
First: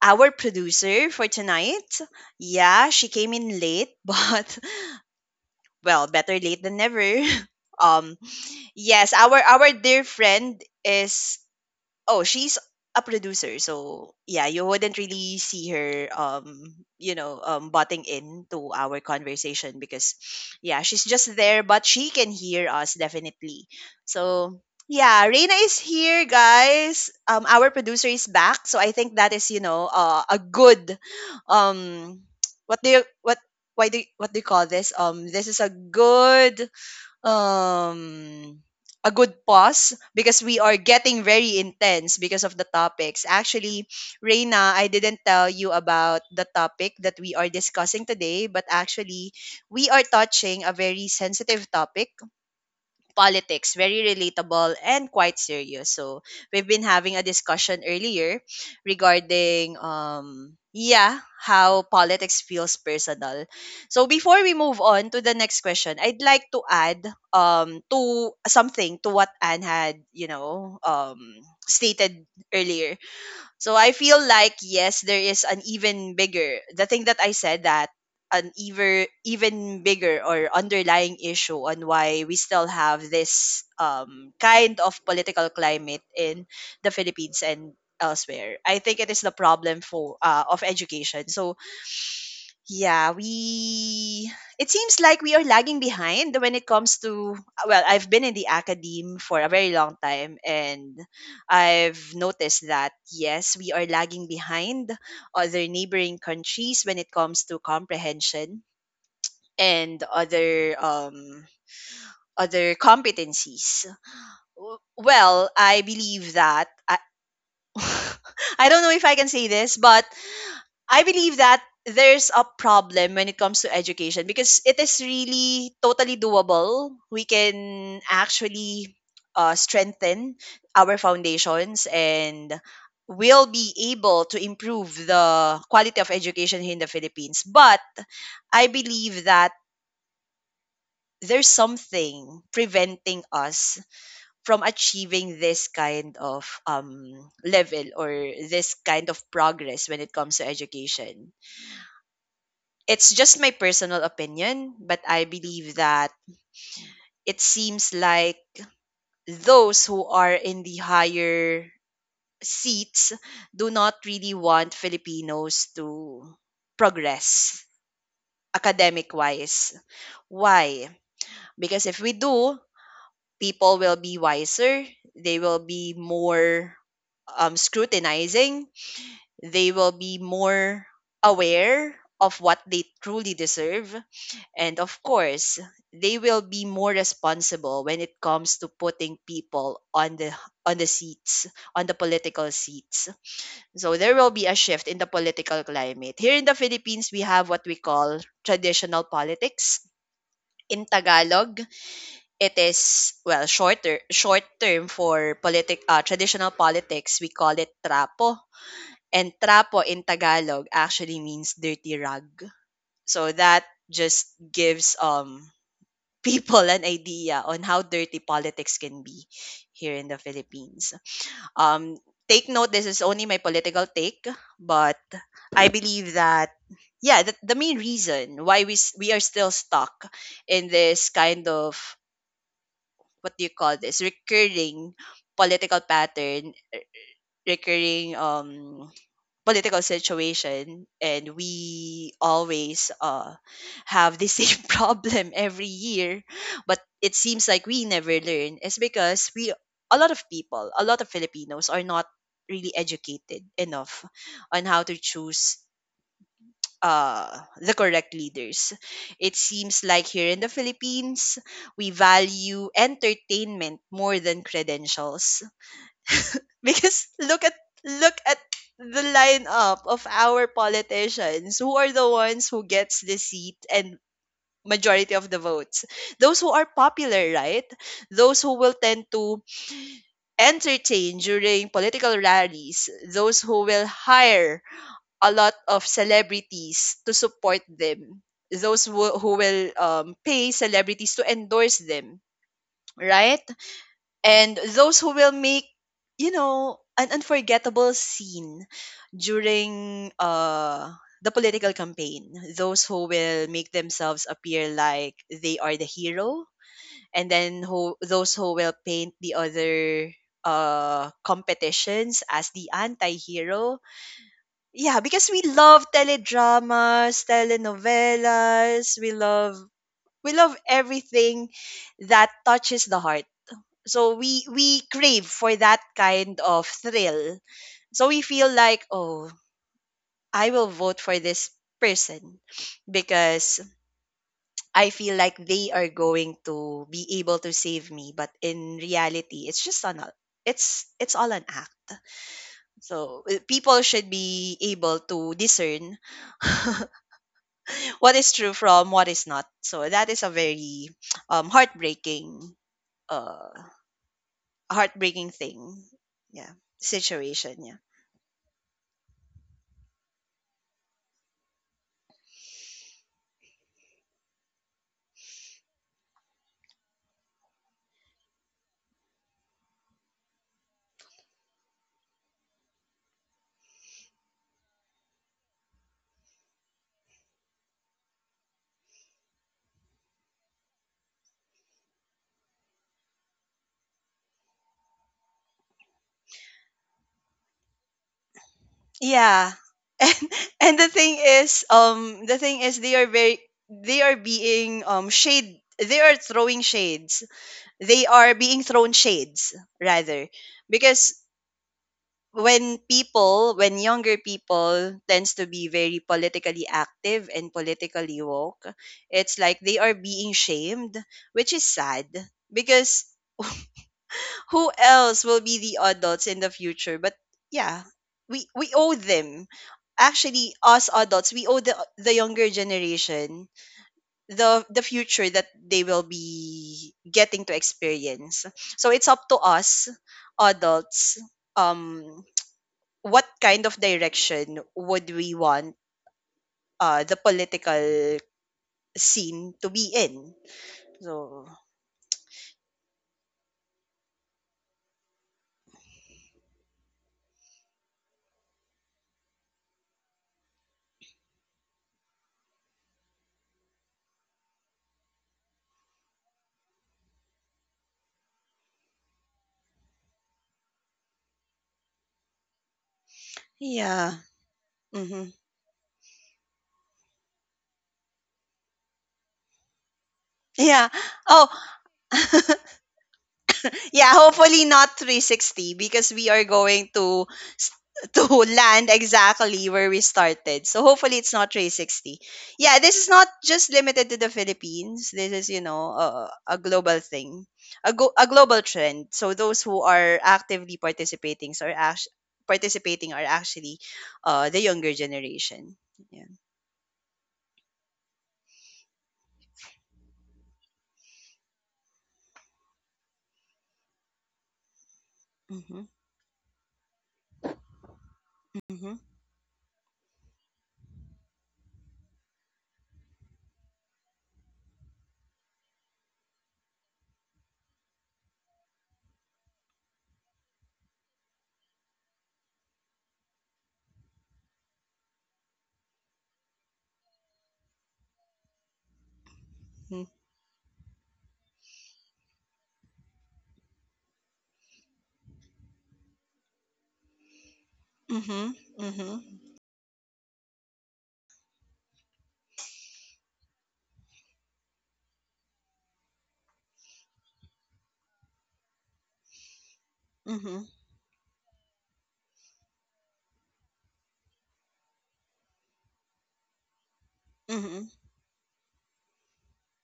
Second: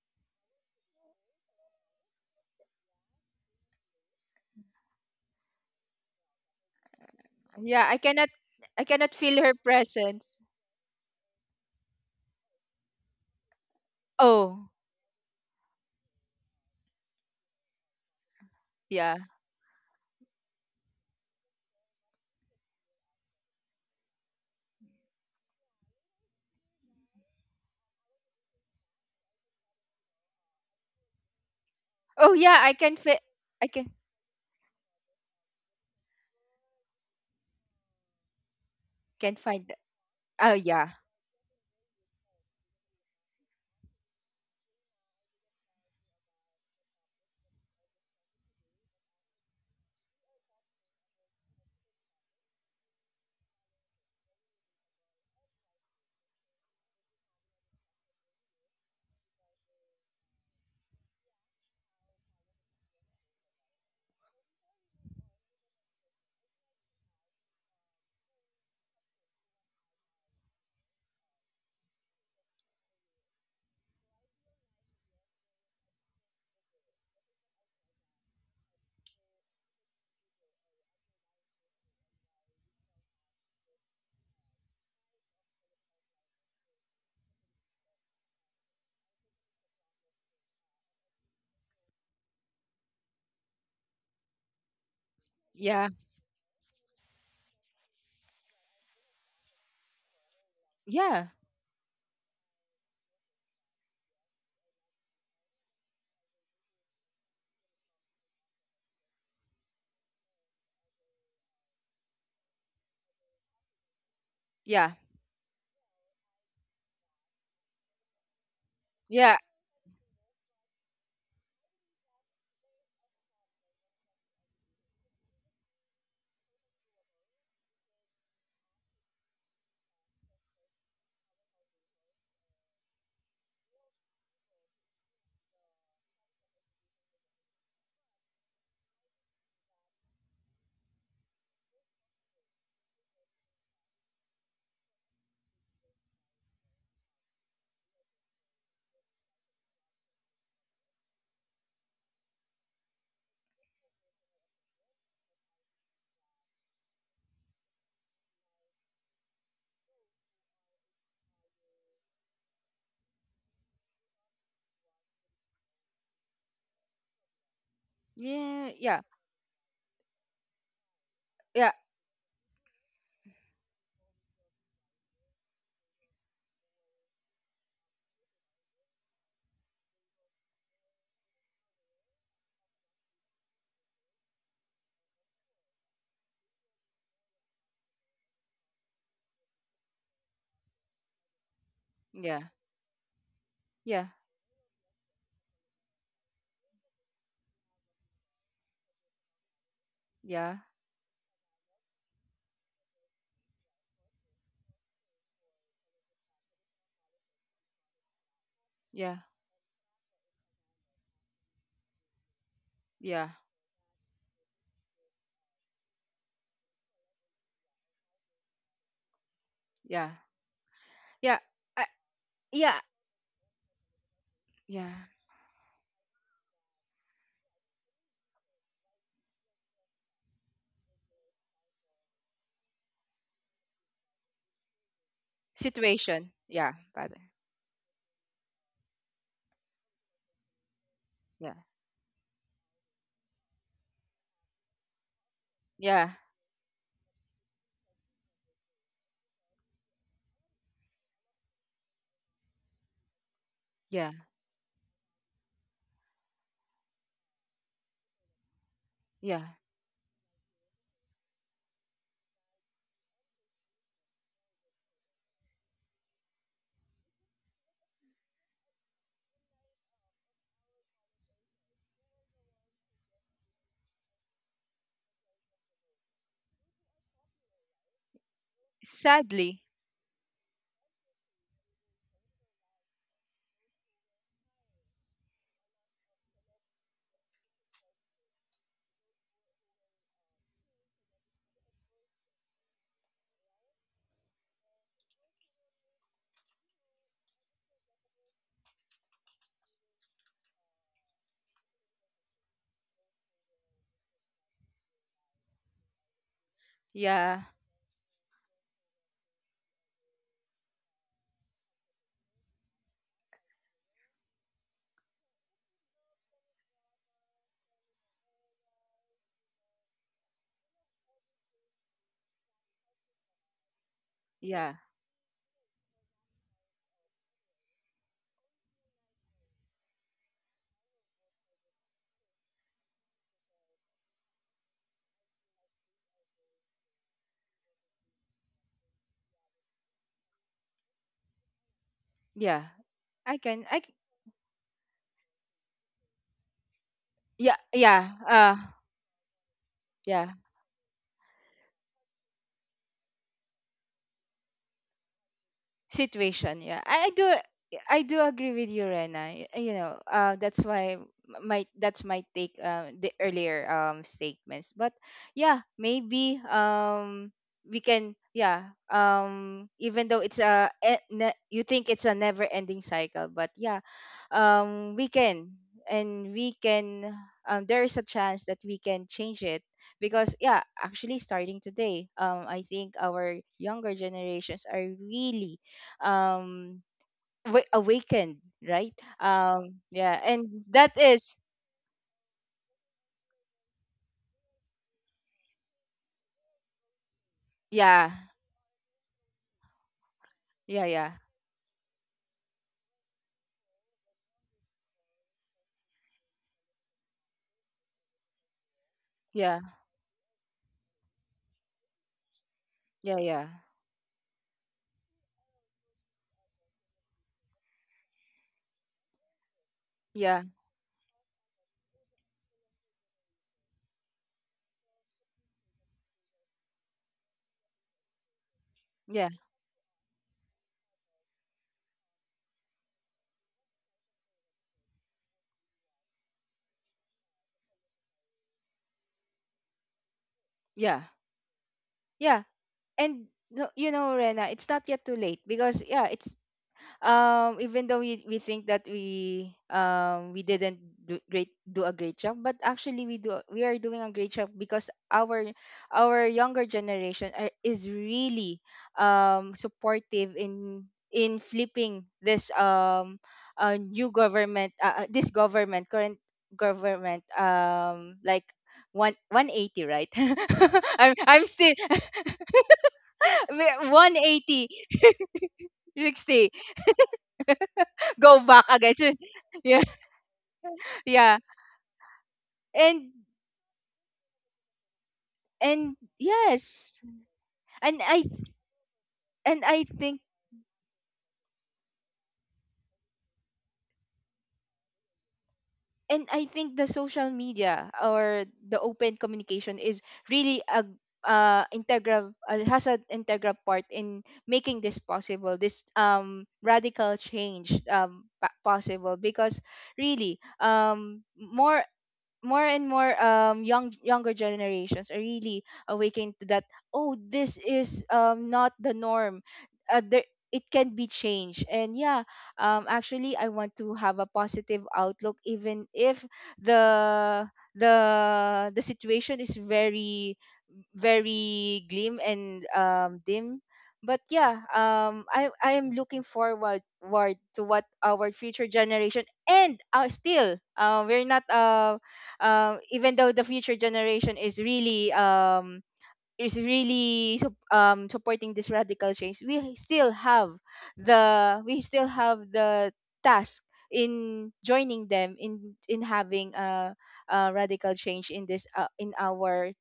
[SPEAKER 1] our producer for tonight. Yeah, she came in late, but well, better late than never.
[SPEAKER 2] yeah,
[SPEAKER 1] Um
[SPEAKER 2] I cannot
[SPEAKER 1] yes,
[SPEAKER 2] feel
[SPEAKER 1] our
[SPEAKER 2] her
[SPEAKER 1] our dear
[SPEAKER 2] presence.
[SPEAKER 1] friend is Oh, she's a producer, so yeah, you
[SPEAKER 2] Oh,
[SPEAKER 1] wouldn't really see her, butting in to our
[SPEAKER 2] yeah.
[SPEAKER 1] conversation because, yeah, she's just there, but she can hear us definitely. So yeah, Reina is here, guys. Our producer is back, so I think that is, a good, um,
[SPEAKER 2] Oh yeah, I
[SPEAKER 1] what
[SPEAKER 2] can
[SPEAKER 1] do you
[SPEAKER 2] feel
[SPEAKER 1] what
[SPEAKER 2] I
[SPEAKER 1] why do what do you call this? This is um a
[SPEAKER 2] can
[SPEAKER 1] good
[SPEAKER 2] find.
[SPEAKER 1] pause because
[SPEAKER 2] Oh
[SPEAKER 1] we
[SPEAKER 2] yeah.
[SPEAKER 1] are getting very intense because of the topics. Actually, Reina, I didn't tell you about the topic that we are discussing today, but actually, we are touching a very sensitive topic, politics, very relatable and quite serious. So we've been having a discussion earlier regarding yeah, how politics feels personal. So before we move on to the next question, I'd like to add to something to what Anne had, stated earlier. So I feel like yes, there is an even bigger the thing that I said that an even bigger or underlying issue on why we still have this kind of political climate in the Philippines and elsewhere. I think it is the problem for of education. So yeah, we it seems like we are lagging
[SPEAKER 2] Yeah,
[SPEAKER 1] behind when it comes to well, I've been in the academe for a very long time, and
[SPEAKER 2] yeah,
[SPEAKER 1] I've noticed that yes, we are lagging behind other neighboring countries when it comes to comprehension and other other competencies.
[SPEAKER 2] yeah,
[SPEAKER 1] Well, I believe that I, I don't know if I can
[SPEAKER 2] yeah,
[SPEAKER 1] say this, but I believe that there's a problem when it comes to education because it is really totally doable. We can actually strengthen our foundations and will be able to improve the quality of education here in the Philippines. But I believe that there's something preventing us from achieving this kind of level or this kind of progress when it comes to education. It's just my personal opinion, but I believe that it seems like those who are in the higher seats do not really want Filipinos to progress
[SPEAKER 2] yeah, yeah,
[SPEAKER 1] academic wise. Why?
[SPEAKER 2] yeah,
[SPEAKER 1] Because if we do, people will be wiser, they will be more scrutinizing, they will be more aware of what they truly deserve. And of course, they will be more responsible when it comes to putting people on the seats, on the
[SPEAKER 2] yeah,
[SPEAKER 1] political seats. So
[SPEAKER 2] yeah,
[SPEAKER 1] there will be a shift in the political climate. Here in the Philippines, we have what we call traditional politics.
[SPEAKER 2] yeah,
[SPEAKER 1] In Tagalog, it is short term for politic traditional politics. We call it trapo,
[SPEAKER 2] yeah,
[SPEAKER 1] and trapo in Tagalog actually means dirty rug.
[SPEAKER 2] yeah,
[SPEAKER 1] So that just gives people an idea on how dirty politics can be here in
[SPEAKER 2] yeah,
[SPEAKER 1] the Philippines.
[SPEAKER 2] yeah, I-
[SPEAKER 1] Um, take note,
[SPEAKER 2] yeah,
[SPEAKER 1] this is only my political take,
[SPEAKER 2] yeah.
[SPEAKER 1] but I believe that yeah, the main reason why we are still stuck in this kind of what do you call this recurring political
[SPEAKER 2] Situation,
[SPEAKER 1] pattern,
[SPEAKER 2] yeah, rather,
[SPEAKER 1] recurring political situation, and
[SPEAKER 2] yeah,
[SPEAKER 1] we always have the same problem every
[SPEAKER 2] yeah,
[SPEAKER 1] year, but it seems like we never learn, is because we a lot of people, a lot of Filipinos, are not really educated enough
[SPEAKER 2] yeah,
[SPEAKER 1] on how to choose the correct leaders. It
[SPEAKER 2] yeah.
[SPEAKER 1] seems like here in the Philippines, we value entertainment more than credentials. Because look at look at the lineup of our politicians, who are the ones who gets the seat and majority of the votes. Those who are popular, right? Those who will tend to
[SPEAKER 2] Sadly,
[SPEAKER 1] entertain during political rallies, those who will hire a lot of celebrities to support them, those who will pay celebrities to endorse them, right? And those who will make an unforgettable scene during the political campaign, those who will make themselves appear like they are the hero, and
[SPEAKER 2] yeah,
[SPEAKER 1] then who those who will paint the other competitions as the anti-hero. Yeah, because we love teledramas, telenovelas, we love everything that touches the heart. So we
[SPEAKER 2] yeah,
[SPEAKER 1] crave for that kind of thrill. So we feel like, oh, I will vote for this person because I feel like they are going to be able to save me, but in reality, it's all an act.
[SPEAKER 2] yeah.
[SPEAKER 1] So,
[SPEAKER 2] I can, I,
[SPEAKER 1] people
[SPEAKER 2] c-
[SPEAKER 1] should be able to discern
[SPEAKER 2] yeah, yeah,
[SPEAKER 1] what is true from what is not. So that is
[SPEAKER 2] yeah.
[SPEAKER 1] a very heartbreaking uh heartbreaking thing, yeah,
[SPEAKER 2] Situation. Yeah, I do.
[SPEAKER 1] situation, yeah.
[SPEAKER 2] I do agree with you, Rena. You know, that's why my that's my take. The earlier statements, but yeah, maybe we can, yeah. Even though it's a e- ne- you think it's a never ending cycle, but yeah, we can and we can, there is a chance that we can change it, because yeah, actually starting today, I think our younger generations are really um awakened, right?
[SPEAKER 1] Yeah.
[SPEAKER 2] Yeah,
[SPEAKER 1] And
[SPEAKER 2] and
[SPEAKER 1] and the
[SPEAKER 2] that
[SPEAKER 1] thing
[SPEAKER 2] is
[SPEAKER 1] is, the thing is, they are very they are throwing shades. They
[SPEAKER 2] yeah
[SPEAKER 1] are being thrown shades rather.
[SPEAKER 2] yeah
[SPEAKER 1] Because
[SPEAKER 2] yeah
[SPEAKER 1] when people, when younger people tends to be very politically active and politically woke, it's
[SPEAKER 2] yeah
[SPEAKER 1] like they are being shamed, which is sad because
[SPEAKER 2] yeah yeah
[SPEAKER 1] who else will be the adults in the future? But yeah, we owe them.
[SPEAKER 2] yeah
[SPEAKER 1] Actually, us adults, we owe the younger generation the future that they will be getting to experience. So it's
[SPEAKER 2] yeah
[SPEAKER 1] up to us adults um what kind of direction would we want the political scene to be in.
[SPEAKER 2] yeah
[SPEAKER 1] So
[SPEAKER 2] yeah, and no, you know Rena, it's not yet too late because yeah, it's even though we think that we didn't do a great job, but actually we do. We are doing a great job because our younger generation are, is really supportive in flipping this new
[SPEAKER 1] yeah.
[SPEAKER 2] government this
[SPEAKER 1] Hmm.
[SPEAKER 2] government current government, like one 180, right?
[SPEAKER 1] Yeah.
[SPEAKER 2] I'm
[SPEAKER 1] Oh,
[SPEAKER 2] still one
[SPEAKER 1] yeah,
[SPEAKER 2] eighty
[SPEAKER 1] hopefully not 360 because
[SPEAKER 2] sixty
[SPEAKER 1] we are going to s-
[SPEAKER 2] go
[SPEAKER 1] to
[SPEAKER 2] back again, so
[SPEAKER 1] land
[SPEAKER 2] yeah
[SPEAKER 1] exactly where we started. So hopefully
[SPEAKER 2] yeah
[SPEAKER 1] it's not 360. Yeah, this
[SPEAKER 2] and
[SPEAKER 1] is not just limited to the Philippines. This is, you know, a
[SPEAKER 2] yes
[SPEAKER 1] global thing.
[SPEAKER 2] and
[SPEAKER 1] A global trend. So those
[SPEAKER 2] I
[SPEAKER 1] who
[SPEAKER 2] think
[SPEAKER 1] are actively participating, participating, are actually the younger generation. Yeah.
[SPEAKER 2] the social media or the open communication is really a integral has an integral part in making this possible, this
[SPEAKER 1] Mhm.
[SPEAKER 2] radical change,
[SPEAKER 1] Mhm.
[SPEAKER 2] possible, because really more more and more young younger generations are really awakened to that. Oh, this is not the norm, uh, there, it can be changed, and yeah, actually I want to have a positive outlook even if the the situation is
[SPEAKER 1] Mhm.
[SPEAKER 2] very very glim and, dim. But yeah, I am looking forward ward to what our
[SPEAKER 1] Mhm.
[SPEAKER 2] future
[SPEAKER 1] Mhm.
[SPEAKER 2] generation and, still, we're not, even though the future generation is really, is really supporting this radical change, we still have
[SPEAKER 1] Mhm.
[SPEAKER 2] the we still have the task in joining them in having a
[SPEAKER 1] Mhm.
[SPEAKER 2] radical change in this, in our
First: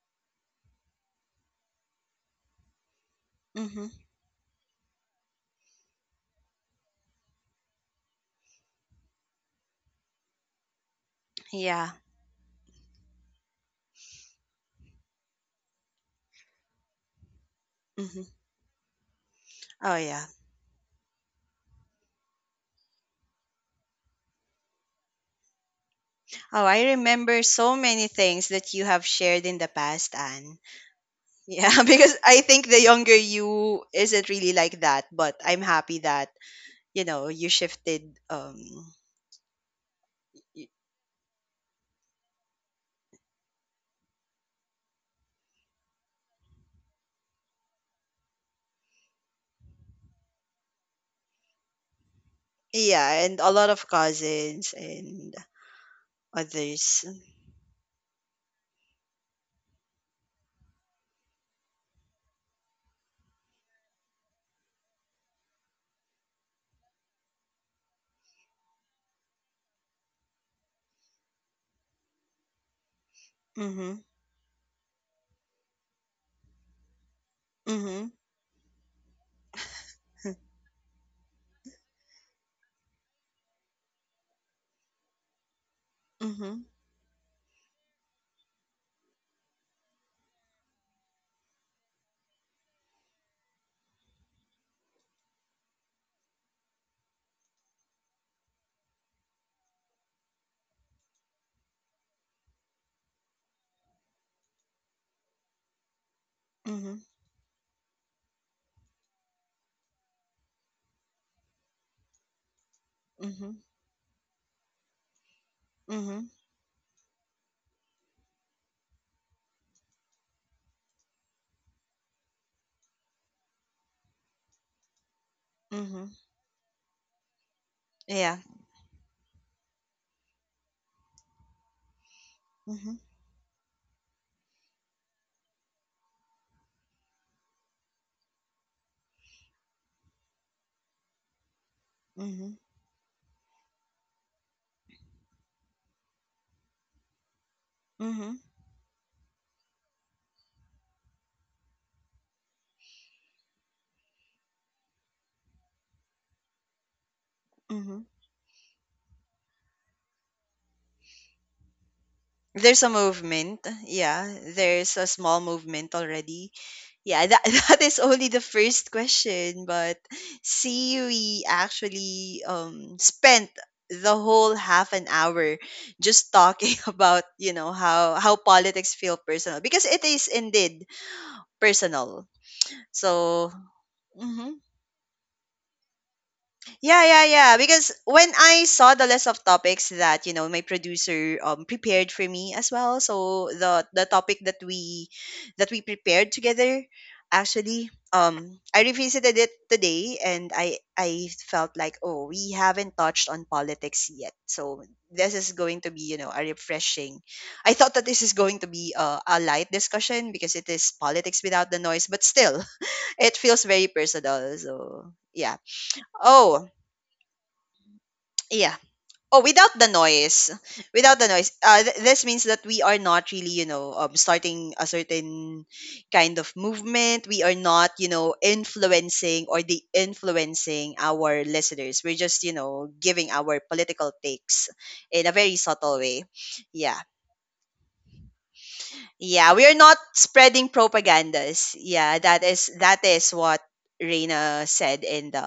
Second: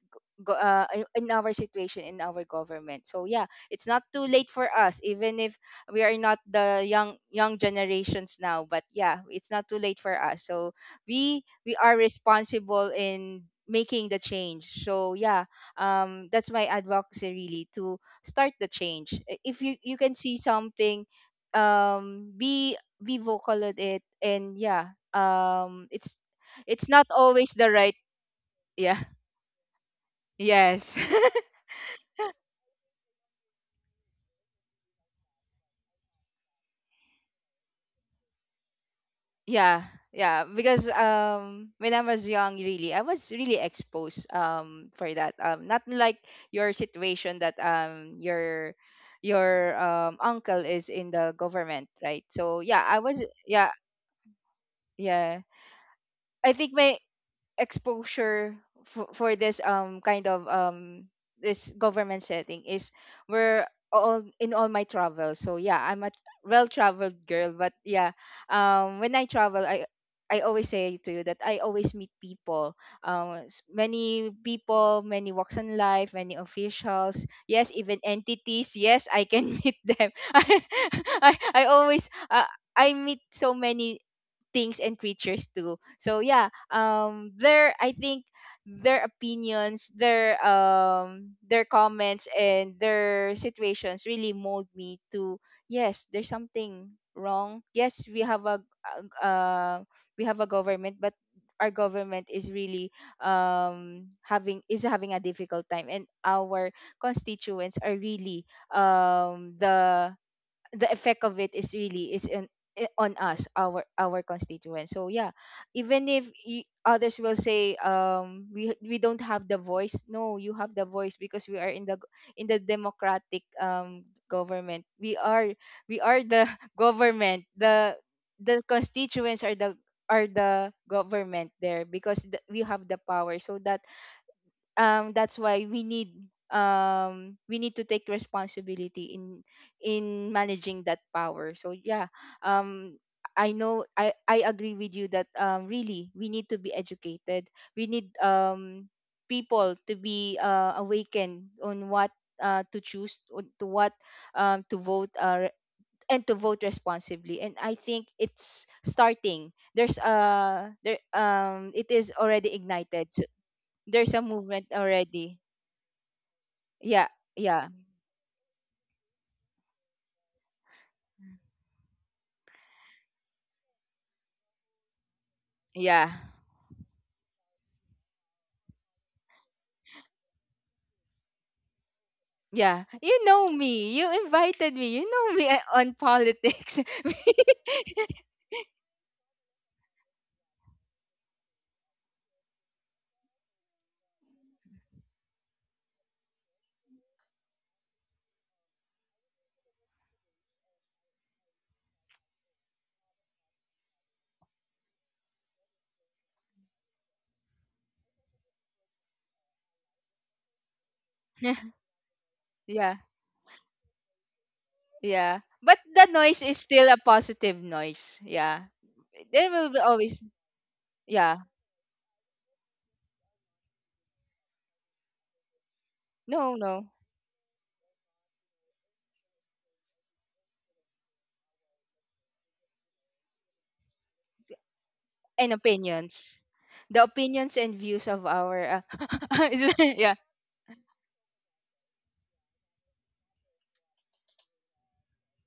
[SPEAKER 2] in our situation, in our government, so yeah, it's
[SPEAKER 1] Mhm.
[SPEAKER 2] not too late for us, even if we are not the young generations now, but yeah, it's not too late for us, so we
[SPEAKER 1] Yeah.
[SPEAKER 2] are responsible in making the change, so yeah, that's my advocacy, really, to
[SPEAKER 1] Mhm.
[SPEAKER 2] start the change. If you
[SPEAKER 1] Oh
[SPEAKER 2] you can
[SPEAKER 1] yeah.
[SPEAKER 2] see something, um, be be vocal at it, and yeah,
[SPEAKER 1] Oh,
[SPEAKER 2] it's
[SPEAKER 1] I
[SPEAKER 2] not
[SPEAKER 1] remember
[SPEAKER 2] always the
[SPEAKER 1] so
[SPEAKER 2] right.
[SPEAKER 1] many things that you
[SPEAKER 2] Yeah.
[SPEAKER 1] have shared in the past, Anne.
[SPEAKER 2] Yes.
[SPEAKER 1] Yeah, because I think the younger you isn't really like that, but I'm happy that, you know, you shifted
[SPEAKER 2] yeah, yeah,
[SPEAKER 1] y-
[SPEAKER 2] because when I was young, really, I was really exposed for that, not like your situation, that your uncle is in the government, right? So yeah, I was,
[SPEAKER 1] yeah, and a lot
[SPEAKER 2] yeah,
[SPEAKER 1] of cousins and
[SPEAKER 2] yeah. I think my
[SPEAKER 1] others.
[SPEAKER 2] exposure for this kind of this government setting is where all in all my travels. So yeah, I'm a well traveled girl, but yeah, when I travel, I always say to you that I always meet people,
[SPEAKER 1] Mhm.
[SPEAKER 2] many people, many walks in life, many officials, yes, even
[SPEAKER 1] Mhm.
[SPEAKER 2] entities. Yes, I can meet them. I always, I meet so many things and creatures too. So yeah,
[SPEAKER 1] Mhm.
[SPEAKER 2] their I think their opinions, their comments and their situations really mold me to, yes, there's something wrong. Yes, uh, we have a government, but our government is really having is having a difficult time, and our
[SPEAKER 1] Mhm.
[SPEAKER 2] constituents are really the effect of it is really is in, on us,
[SPEAKER 1] Mhm.
[SPEAKER 2] our constituents, so yeah, even if
[SPEAKER 1] Mhm.
[SPEAKER 2] others will say we don't have the voice. No, you have the voice, because we are in the in the democratic government. We are we
[SPEAKER 1] Mhm.
[SPEAKER 2] are the government.
[SPEAKER 1] Yeah.
[SPEAKER 2] The constituents are the government there, because we have the
[SPEAKER 1] Mhm.
[SPEAKER 2] power, so that, that's why we need to take responsibility in managing that power, so yeah,
[SPEAKER 1] Mhm.
[SPEAKER 2] um, I agree with you that, um, really, we need to be educated. We need,
[SPEAKER 1] Mhm.
[SPEAKER 2] people to be, awakened on what, to what, to vote, and to vote responsibly, and I think
[SPEAKER 1] Mhm.
[SPEAKER 2] it's starting. There's there Um, it is already
[SPEAKER 1] There's a
[SPEAKER 2] ignited. So
[SPEAKER 1] movement.
[SPEAKER 2] there's a
[SPEAKER 1] Yeah,
[SPEAKER 2] movement
[SPEAKER 1] there's a
[SPEAKER 2] already.
[SPEAKER 1] small movement already.
[SPEAKER 2] Yeah,
[SPEAKER 1] Yeah, that
[SPEAKER 2] yeah,
[SPEAKER 1] that is only the first question, but Siri actually spent the whole half an hour
[SPEAKER 2] yeah,
[SPEAKER 1] just talking about, you know, how politics feel personal because it is indeed personal.
[SPEAKER 2] yeah. You know
[SPEAKER 1] So,
[SPEAKER 2] me. You
[SPEAKER 1] mm-hmm.
[SPEAKER 2] invited me. You know me on politics.
[SPEAKER 1] Yeah, yeah, yeah. Because when I saw the list of topics that you know my producer prepared for me as well, so the topic that we prepared together, actually, I revisited it today, and I felt like, oh, we haven't touched on politics yet, so this is going to be, you know, a refreshing. I thought that this is going to be a light discussion because it is politics without the noise, but still,
[SPEAKER 2] Yeah,
[SPEAKER 1] it feels very personal. So
[SPEAKER 2] yeah.
[SPEAKER 1] yeah.
[SPEAKER 2] But the noise is
[SPEAKER 1] Oh
[SPEAKER 2] still a positive noise. Yeah.
[SPEAKER 1] yeah. Oh,
[SPEAKER 2] There will
[SPEAKER 1] without
[SPEAKER 2] be
[SPEAKER 1] the
[SPEAKER 2] always,
[SPEAKER 1] noise, without the
[SPEAKER 2] yeah.
[SPEAKER 1] noise. This means that we are not really, you know, starting a certain kind of
[SPEAKER 2] No, no.
[SPEAKER 1] movement. We are not, you know, influencing or the influencing our listeners. We're just, giving our political takes in a
[SPEAKER 2] And
[SPEAKER 1] very subtle way.
[SPEAKER 2] opinions.
[SPEAKER 1] Yeah.
[SPEAKER 2] The opinions and views of our,
[SPEAKER 1] Yeah, we are not
[SPEAKER 2] yeah.
[SPEAKER 1] spreading propagandas. Yeah, that is what Reina said in the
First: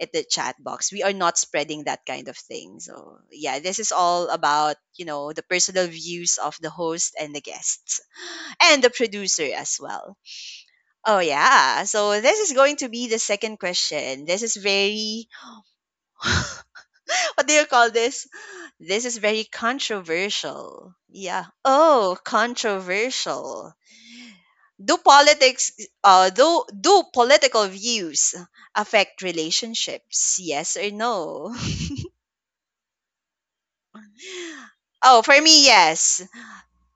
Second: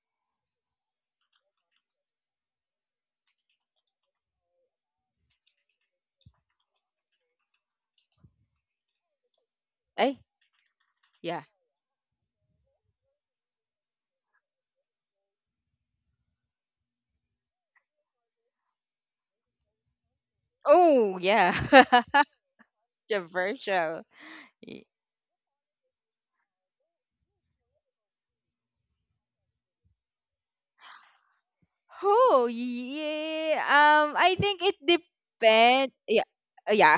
[SPEAKER 1] at the chat box. We are not spreading that kind of thing. So yeah, this is all about the personal views of the host and the guests and the producer as
[SPEAKER 2] Eh.
[SPEAKER 1] well. Oh
[SPEAKER 2] Yeah.
[SPEAKER 1] yeah, so this is going to be the second question. This is very what do you call this? This is very controversial.
[SPEAKER 2] Oh,
[SPEAKER 1] Yeah.
[SPEAKER 2] yeah.
[SPEAKER 1] Oh, controversial.
[SPEAKER 2] Controversial.
[SPEAKER 1] Do politics do do political views affect relationships? Yes or no?
[SPEAKER 2] Oh, yeah. I think it
[SPEAKER 1] Oh, for me,
[SPEAKER 2] depends. Yeah,
[SPEAKER 1] yes.
[SPEAKER 2] yeah.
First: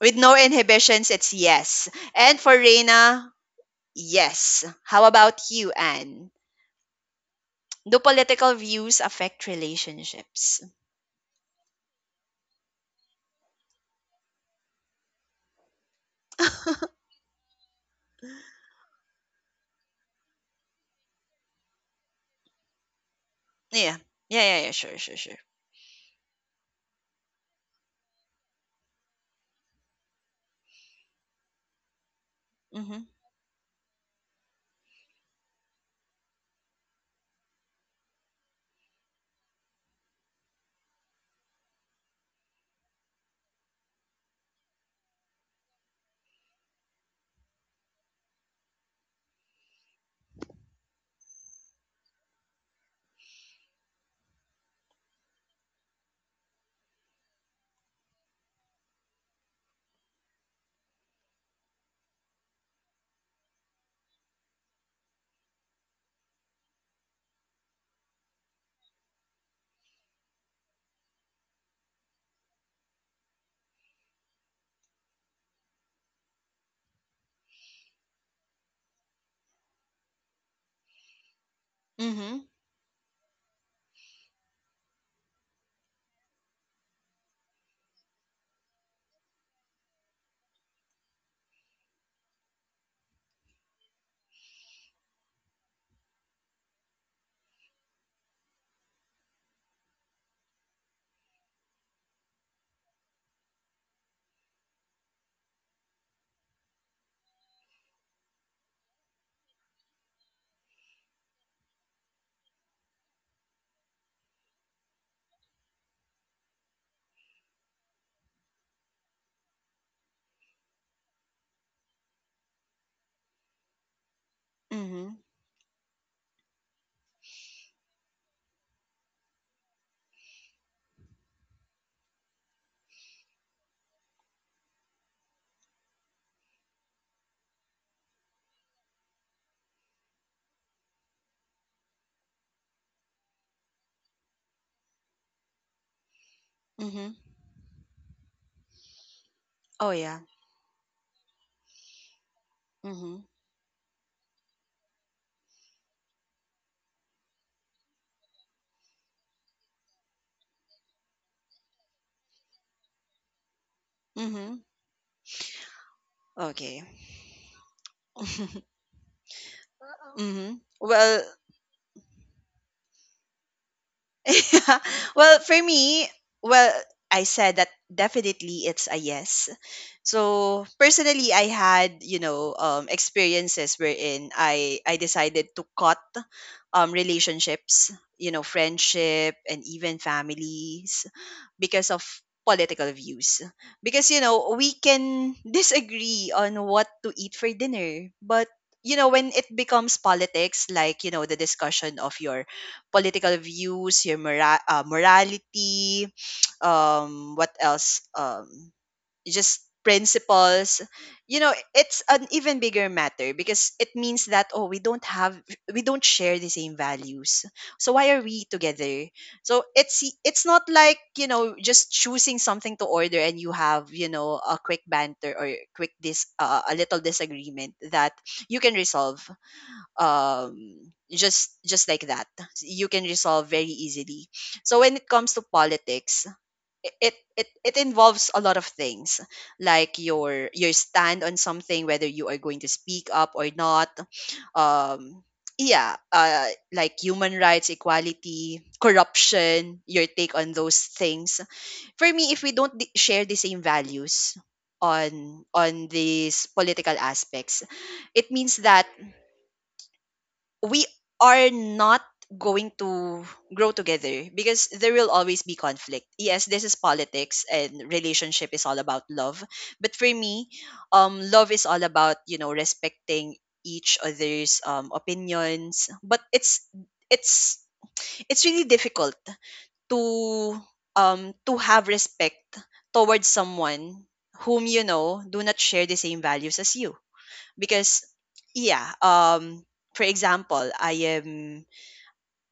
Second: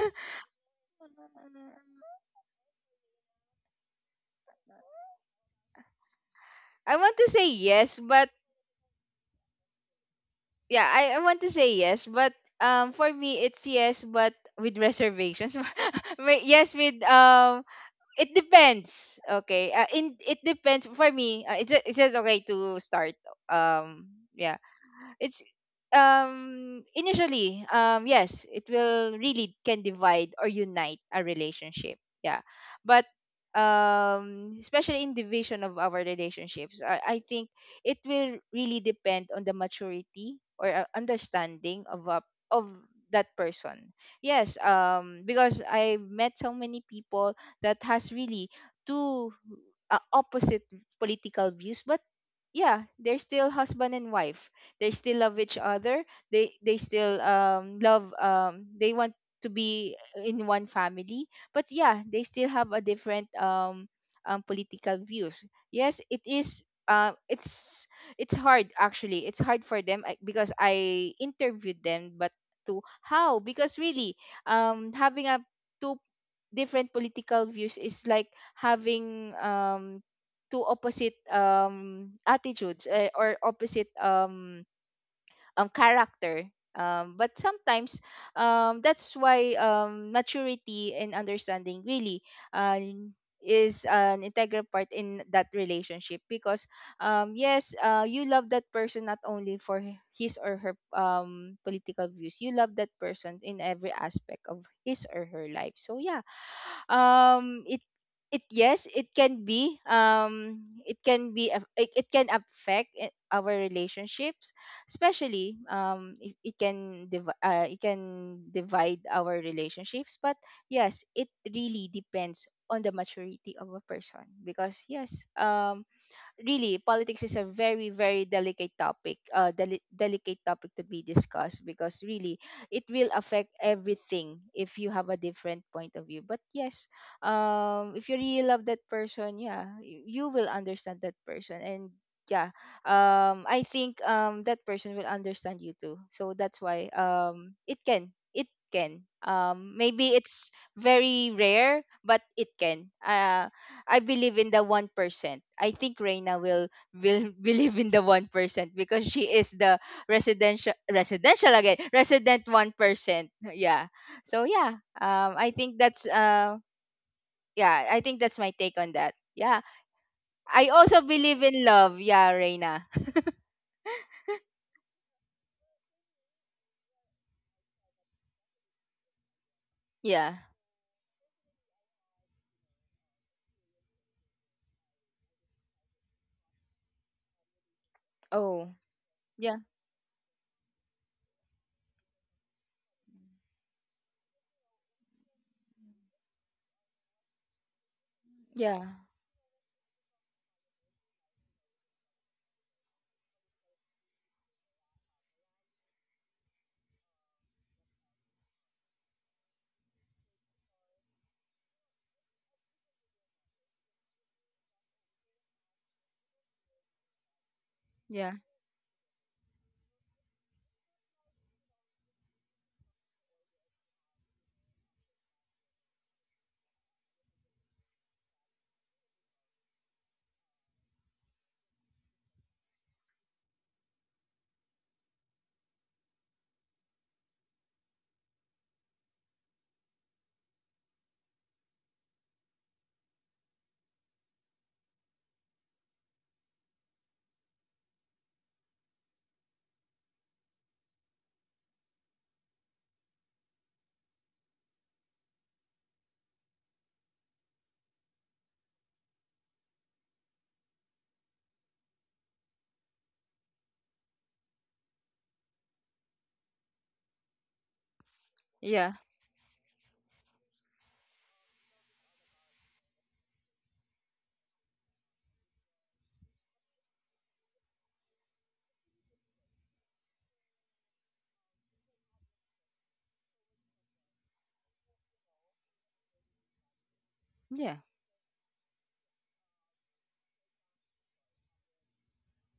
[SPEAKER 1] With no inhibitions, it's yes. And for Reina, yes. How about you, Anne?
[SPEAKER 2] I want to say
[SPEAKER 1] Do
[SPEAKER 2] yes, but
[SPEAKER 1] political views affect relationships?
[SPEAKER 2] yeah, I want to say yes, but, for me it's yes, but with reservations. May- yes, with it depends. Okay. In It depends for me. Is it is it okay to start?
[SPEAKER 1] Yeah.
[SPEAKER 2] Um.
[SPEAKER 1] Yeah,
[SPEAKER 2] Yeah.
[SPEAKER 1] yeah, yeah, sure, sure, sure.
[SPEAKER 2] It's initially yes, it will really can divide or unite a relationship, yeah,
[SPEAKER 1] Mm-hmm.
[SPEAKER 2] but especially in division of our relationships, I think it will really depend on the maturity or, understanding of a, of that person. Yes, because I met so many people that has really two, opposite political views, but yeah, they're still husband and wife. They still love each other. They still love they want to be in one family, but yeah, they still have a different political views. Yes, it is, uh, it's it's hard. Actually, it's hard for them, because I interviewed them, but to how, because really, having a two different political views is like having two opposite
[SPEAKER 1] Mm-hmm.
[SPEAKER 2] attitudes, eh, or opposite um, character. But sometimes, that's why, maturity and understanding really, uh, is an integral part in that relationship because, yes, you love that person not only for his or her political views, you love that person in every aspect of his or her life. So yeah, um, it it yes, it can be, it can be it can affect our relationships, especially it can it can divide our relationships, but yes, it really depends on the maturity of a person, because yes,
[SPEAKER 1] Mm-hmm.
[SPEAKER 2] um, really, politics is a very very delicate topic, delicate topic to be discussed, because really it will affect everything if you have a different point of view. But yes, um, if you really love that person, yeah, you will understand that person, and yeah, um, I think, um, that person will understand you too, so that's why,
[SPEAKER 1] Mm-hmm.
[SPEAKER 2] um, it can
[SPEAKER 1] Oh
[SPEAKER 2] maybe
[SPEAKER 1] yeah.
[SPEAKER 2] it's very rare, but it can,
[SPEAKER 1] Mm-hmm.
[SPEAKER 2] uh, I believe in the 1%. I think Reina will believe in the 1%, because she is the resident 1%. Yeah. So
[SPEAKER 1] Mm-hmm.
[SPEAKER 2] yeah. I think that's.
[SPEAKER 1] Okay.
[SPEAKER 2] Yeah. I think that's my take on that. Yeah.
[SPEAKER 1] Mm-hmm.
[SPEAKER 2] I also
[SPEAKER 1] Well,
[SPEAKER 2] believe in love. Yeah, Reina.
[SPEAKER 1] well, for me, well, I said that definitely it's a yes.
[SPEAKER 2] Yeah.
[SPEAKER 1] So personally, I had experiences wherein I decided to cut relationships,
[SPEAKER 2] Oh.
[SPEAKER 1] friendship
[SPEAKER 2] Yeah.
[SPEAKER 1] and even families because of political views. Because we can disagree on what to eat for dinner, but
[SPEAKER 2] Yeah.
[SPEAKER 1] when it becomes politics, like the discussion of your political views, your morality, what else, just principles. It's an even bigger matter because it means that oh, we don't share the same values, so why are
[SPEAKER 2] Yeah.
[SPEAKER 1] we together? So it's not like just choosing something to order and you have, a quick banter or quick dis a little disagreement that you can resolve um just like that, you can resolve very easily. So when it comes to politics, it involves a lot of things, like your stand on something, whether you are going to speak up or not, um yeah, like human rights, equality, corruption, your take on those things. For me, if we don't share the same values on these political aspects, it means that we are not going to grow together because there will always be conflict. Yes, this is politics, and relationship is all
[SPEAKER 2] Yeah.
[SPEAKER 1] about love. But for me, love is all about, respecting each other's opinions. But it's it's really difficult to to have respect towards someone whom do not share the same values as you,
[SPEAKER 2] Yeah.
[SPEAKER 1] because yeah, for example, I am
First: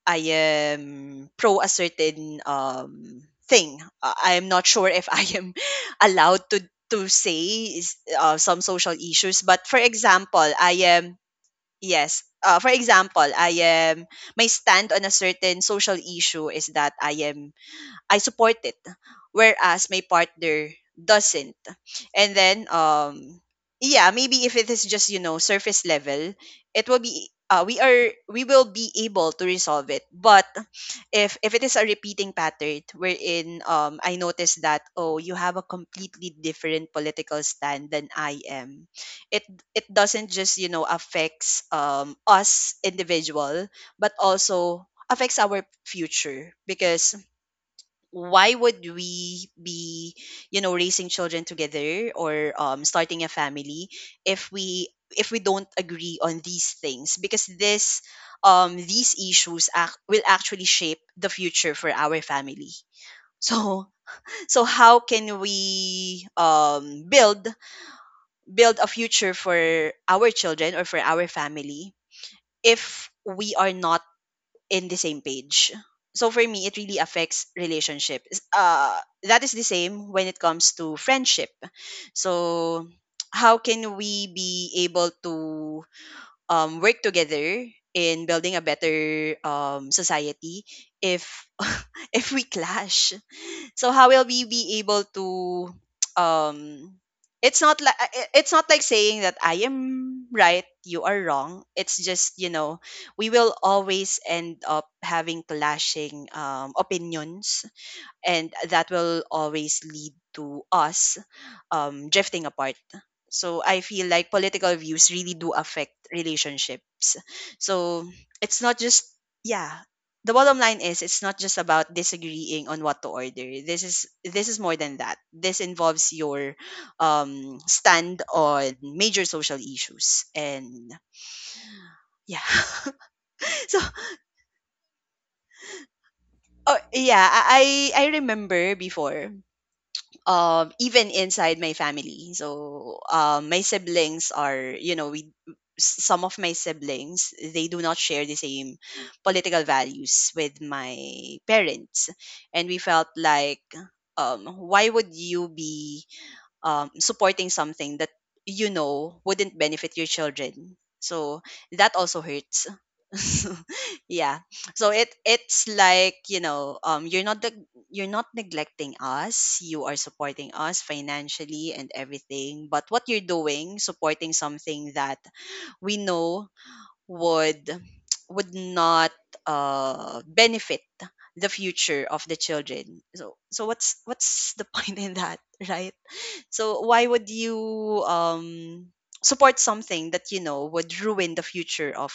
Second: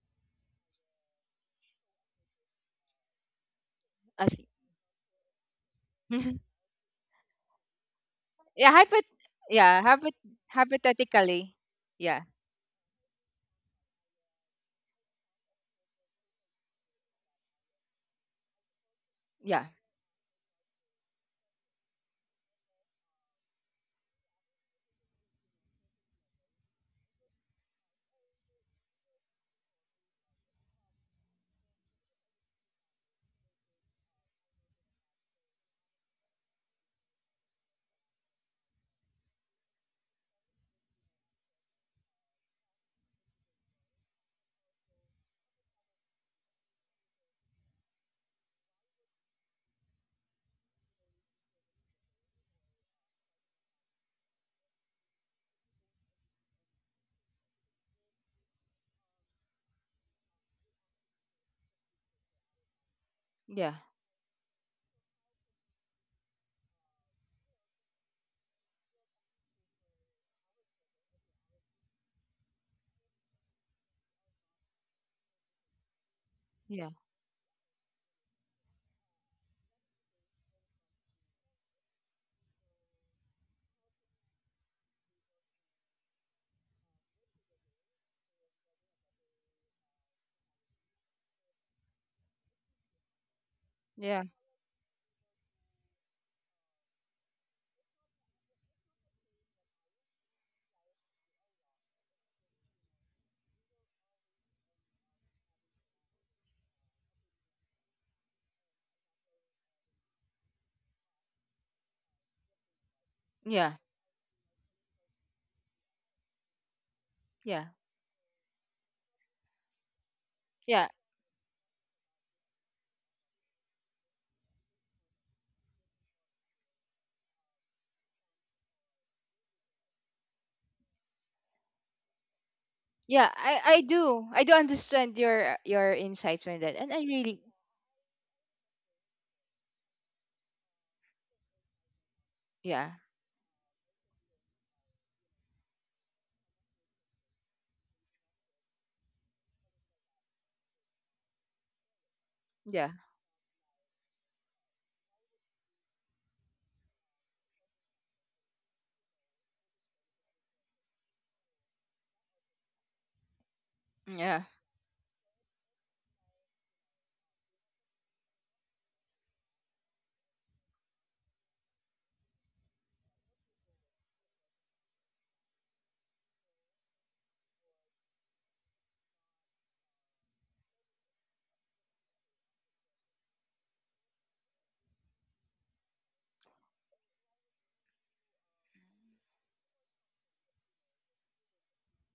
[SPEAKER 1] am pro a certain thing.
[SPEAKER 2] I
[SPEAKER 1] I
[SPEAKER 2] think.
[SPEAKER 1] am not sure if I am allowed to say, some
[SPEAKER 2] yeah.
[SPEAKER 1] social
[SPEAKER 2] Hypot.
[SPEAKER 1] issues. But for
[SPEAKER 2] Yeah. Hypot.
[SPEAKER 1] example, I am
[SPEAKER 2] Hypothetically.
[SPEAKER 1] yes,
[SPEAKER 2] Yeah.
[SPEAKER 1] for example, I am my stand on a certain social issue is that I support it,
[SPEAKER 2] Yeah.
[SPEAKER 1] whereas my partner doesn't. And then, yeah, maybe if it is just surface level, it will be, we will be able to resolve it. But if it is a repeating pattern wherein I notice that oh, you have a completely different political stand than I am, it it doesn't just affects us individual, but also affects our future. Because why would we be raising children together or starting a family if we if we don't agree on these things, because this these issues will actually shape the future for our family.
[SPEAKER 2] Yeah.
[SPEAKER 1] So how can we build a future for our children or for our family if we are not in the same page? So for me, it
[SPEAKER 2] Yeah.
[SPEAKER 1] really affects relationship. That is the same when it comes to friendship. So how can we be able to work together in building a better society if if we clash? So how will
[SPEAKER 2] Yeah.
[SPEAKER 1] we be able to um it's not like, saying that I am right, you are wrong. It's just, we will always end up having clashing opinions, and that will always lead to us drifting apart. So
[SPEAKER 2] Yeah.
[SPEAKER 1] I feel like political views really do affect relationships.
[SPEAKER 2] Yeah.
[SPEAKER 1] So it's not just, yeah. The bottom line
[SPEAKER 2] Yeah,
[SPEAKER 1] is it's not just about disagreeing on what to order. This is, more than that. This involves your stand on major social issues, and yeah.
[SPEAKER 2] yeah, i
[SPEAKER 1] So
[SPEAKER 2] i do, I do understand your insights on that,
[SPEAKER 1] oh,
[SPEAKER 2] and I
[SPEAKER 1] yeah,
[SPEAKER 2] really…
[SPEAKER 1] I remember before, even inside my family.
[SPEAKER 2] Yeah,
[SPEAKER 1] So, my siblings are, you know, we some of my siblings, they do not share the same political values with my parents, and we
[SPEAKER 2] yeah,
[SPEAKER 1] felt like, why would you be supporting something that wouldn't benefit your children? So that also hurts. Yeah.
[SPEAKER 2] yeah,
[SPEAKER 1] So it's like you're not neglecting us. You are supporting us financially and everything. But what you're doing, supporting something that we know would would not benefit the future of the children. So, what's the point in that, right? So why would you support something that would ruin the future of?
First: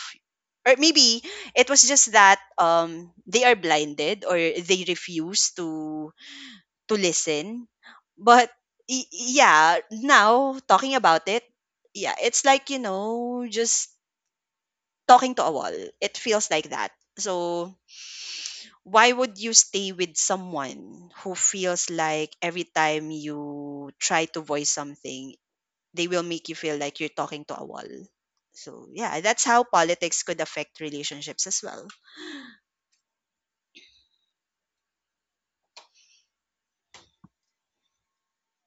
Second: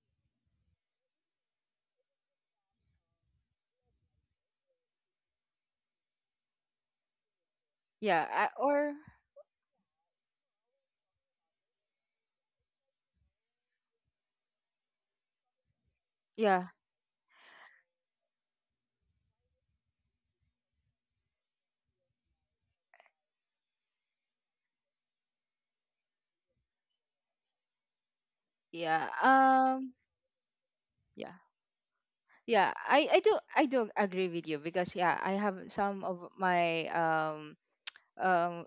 [SPEAKER 1] Or maybe it was just that, they are blinded or they refuse to listen.
[SPEAKER 2] yeah. I,
[SPEAKER 1] But
[SPEAKER 2] or
[SPEAKER 1] yeah, now talking about it, yeah, it's like just talking to a wall. It feels
[SPEAKER 2] Yeah,
[SPEAKER 1] like that. So why would you stay with someone who feels like every time you try to voice something, they will make you feel like you're talking to a wall. So
[SPEAKER 2] yeah,
[SPEAKER 1] yeah, that's how politics could affect
[SPEAKER 2] yeah,
[SPEAKER 1] relationships as well.
[SPEAKER 2] yeah, I do, I do agree with you, because yeah, I have some of my um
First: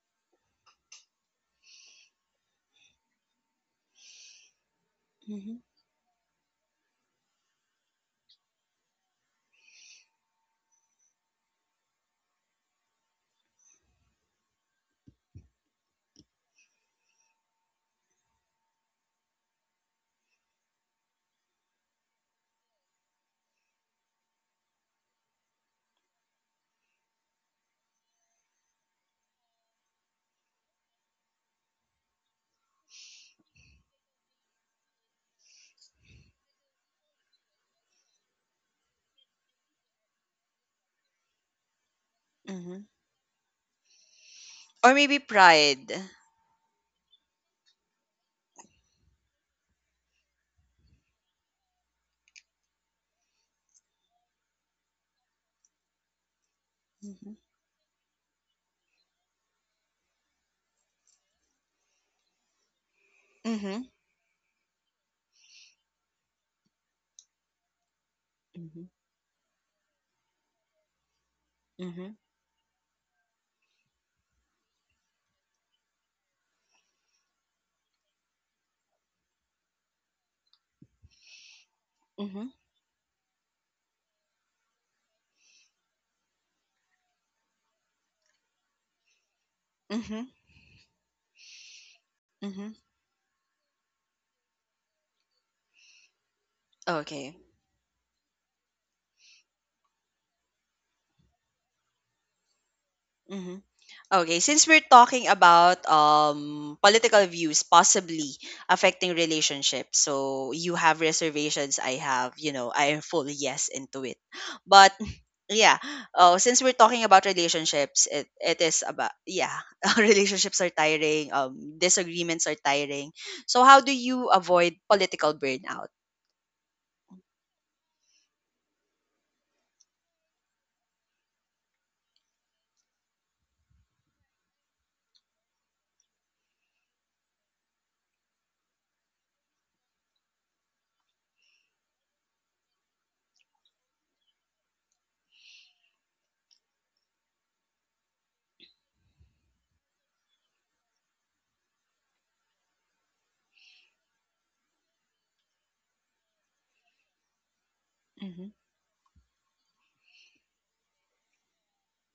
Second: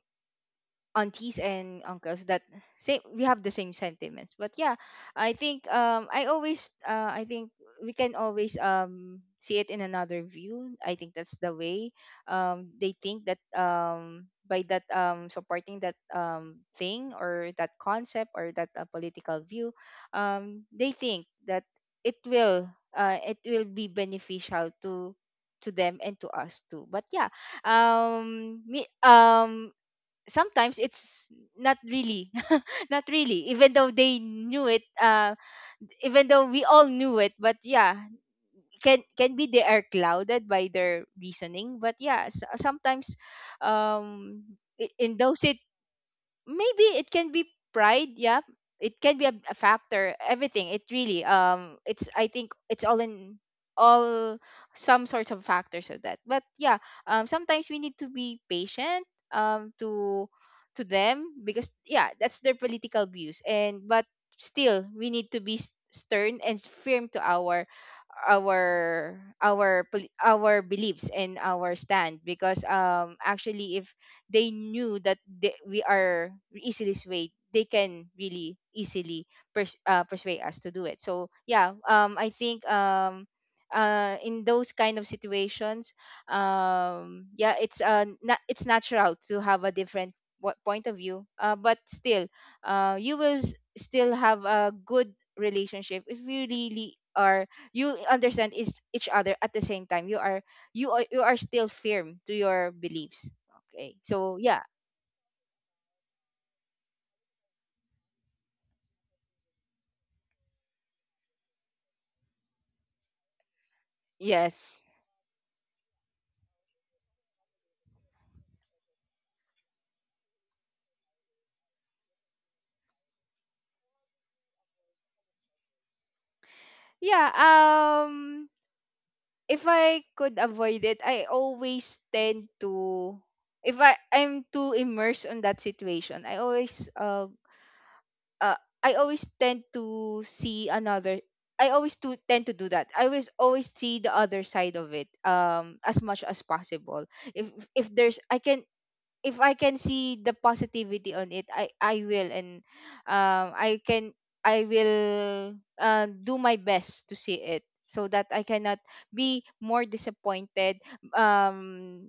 [SPEAKER 2] aunties and uncles that say we have the same sentiments. But yeah, I
[SPEAKER 1] Hmm.
[SPEAKER 2] think, I always, I think we can always see it in another view. I think that's the way they think that, by that, supporting that, thing or that concept or that political view, they think that it will, it will be beneficial to them and to us too. But yeah, me, sometimes it's not really. not really. Even though they knew it, even though we all knew it. But yeah, can be they are clouded by their reasoning. But yeah,
[SPEAKER 1] Hmm.
[SPEAKER 2] sometimes, um
[SPEAKER 1] Or
[SPEAKER 2] in
[SPEAKER 1] maybe
[SPEAKER 2] those…
[SPEAKER 1] pride.
[SPEAKER 2] Maybe it can be pride, yeah. It can be a factor. Everything, it really, it's, I think it's all in all some sorts of factors of that. But yeah,
[SPEAKER 1] Hmm.
[SPEAKER 2] sometimes we need to be patient, to them, because yeah, that's their political views.
[SPEAKER 1] Hmm.
[SPEAKER 2] And but still we need to be stern and firm to our
[SPEAKER 1] Hmm.
[SPEAKER 2] our beliefs and our
[SPEAKER 1] Hmm.
[SPEAKER 2] stand, because actually, if they knew that we are easily swayed, they can really easily persuade us to do it. So yeah, I think, in those kind of situations, yeah, it's, it's natural to have a different
[SPEAKER 1] Hmm.
[SPEAKER 2] point of view. But still,
[SPEAKER 1] Hmm.
[SPEAKER 2] you will still have a good relationship if you really
[SPEAKER 1] Okay.
[SPEAKER 2] are, you understand is each other. At the same time, you are, you are still firm to your beliefs. Okay,
[SPEAKER 1] Okay,
[SPEAKER 2] so
[SPEAKER 1] since
[SPEAKER 2] yeah.
[SPEAKER 1] we're talking about political views possibly affecting relationships, so you have reservations, I have, I am full yes into it.
[SPEAKER 2] Yes.
[SPEAKER 1] But yeah, oh, since we're talking about relationships, it is about, yeah, relationships are tiring, disagreements are tiring. So how do you avoid political burnout?
[SPEAKER 2] Yeah, if I could avoid it, I always tend to… If I'm too immersed on that situation, I always, uh I always tend to see another… I always to tend to do that. I always, always see the other side of it, as much as possible. If there's, I can… If I can see the positivity on it, I will. And I can, I will, do my best to see it, so that
[SPEAKER 1] Mm-hmm,
[SPEAKER 2] I cannot be more disappointed, um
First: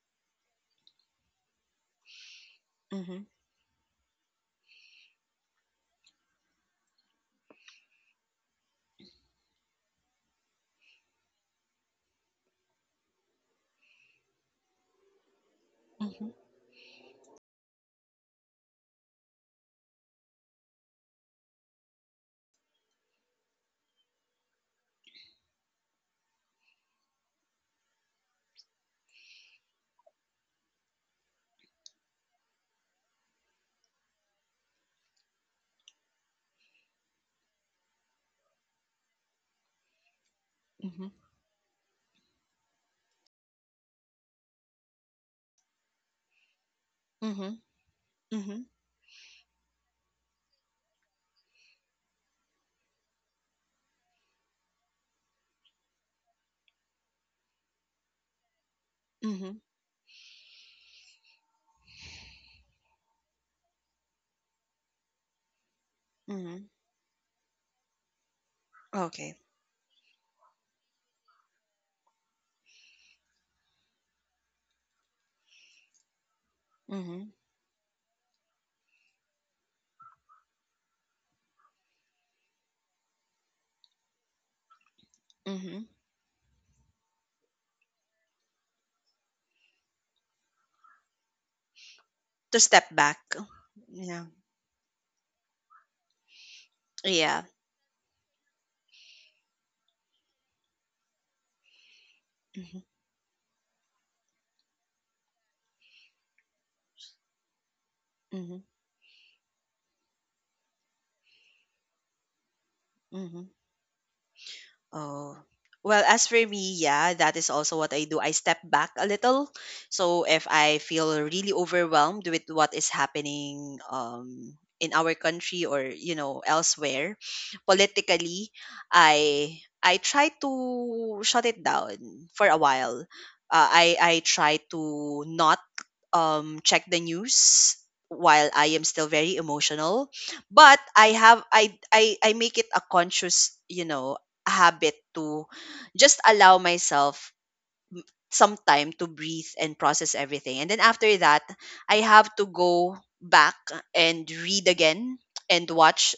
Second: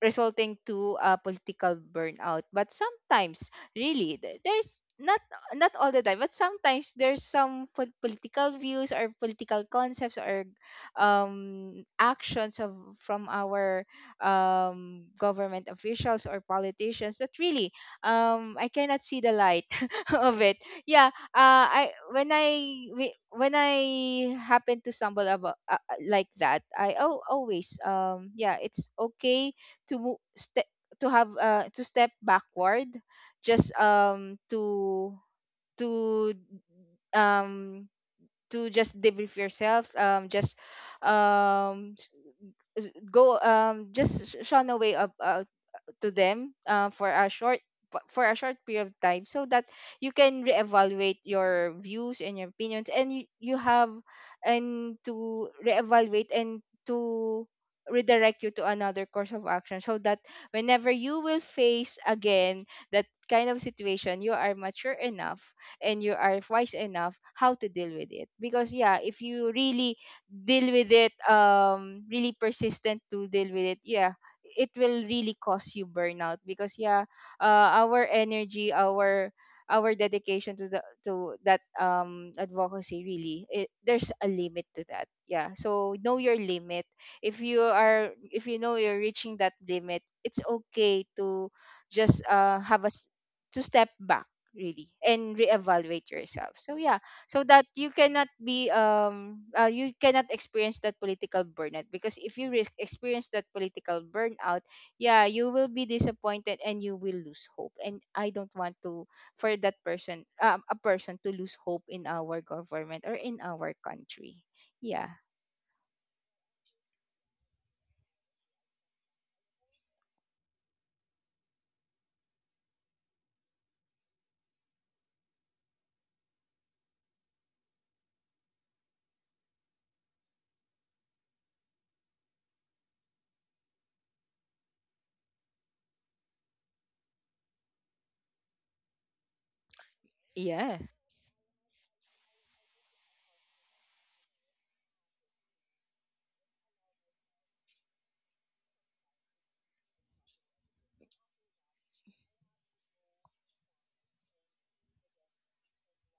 [SPEAKER 2] resulting to political burnout. But
[SPEAKER 1] mm-hmm,
[SPEAKER 2] sometimes, really, there's not, not all the time, but sometimes there's some political views or political concepts or actions of from our government officials or politicians that really, I cannot see the light of it. Yeah, I when I, when I happen to stumble about like that, I, oh, always, yeah, it's okay to to have, to step backward, just to to um to just debrief yourself, just,
[SPEAKER 1] mm-hmm,
[SPEAKER 2] um s- go, just shun away of to them, for a
[SPEAKER 1] mm-hmm,
[SPEAKER 2] short, for a short
[SPEAKER 1] mm-hmm,
[SPEAKER 2] period of time, so that you can reevaluate your views and your opinions, and you have, and to reevaluate and to redirect you to another course of
[SPEAKER 1] mm-hmm,
[SPEAKER 2] action, so that whenever you will face again that kind of situation, you are mature enough and you are
[SPEAKER 1] mm-hmm.
[SPEAKER 2] wise enough how to deal with it. Because yeah, if
[SPEAKER 1] Okay.
[SPEAKER 2] you really deal with it, really persistent to deal with it, yeah, it will really cause you burnout. Because yeah,
[SPEAKER 1] Mm-hmm,
[SPEAKER 2] our energy, our dedication to the to that advocacy, really, it, there's a limit to that. Yeah,
[SPEAKER 1] mm-hmm.
[SPEAKER 2] so know your limit. If you are, if you know you're reaching that limit, it's okay to just
[SPEAKER 1] To
[SPEAKER 2] have
[SPEAKER 1] step
[SPEAKER 2] a
[SPEAKER 1] back.
[SPEAKER 2] to step
[SPEAKER 1] Yeah.
[SPEAKER 2] back, really, and reevaluate yourself. So yeah,
[SPEAKER 1] Yeah.
[SPEAKER 2] so that you cannot be, you cannot experience that political burnout. Because if you risk
[SPEAKER 1] Hmm.
[SPEAKER 2] experience that political burnout, yeah, you will be disappointed and you will lose hope. And I don't
[SPEAKER 1] Hmm.
[SPEAKER 2] want to, for that person, a person, to lose hope in our government or in
[SPEAKER 1] Hmm.
[SPEAKER 2] our country. Yeah.
[SPEAKER 1] Oh. Well, as for me, yeah, that is also what I do. I step back a little. So if I feel really overwhelmed with what is happening in our country or, elsewhere, politically, I I try to shut it down for a while. I try to not, check the news while I am still very emotional.
[SPEAKER 2] Yeah,
[SPEAKER 1] But I have I make it a conscious, habit to just allow myself some time to breathe and process everything. And then after that, I have to go back and read again and watch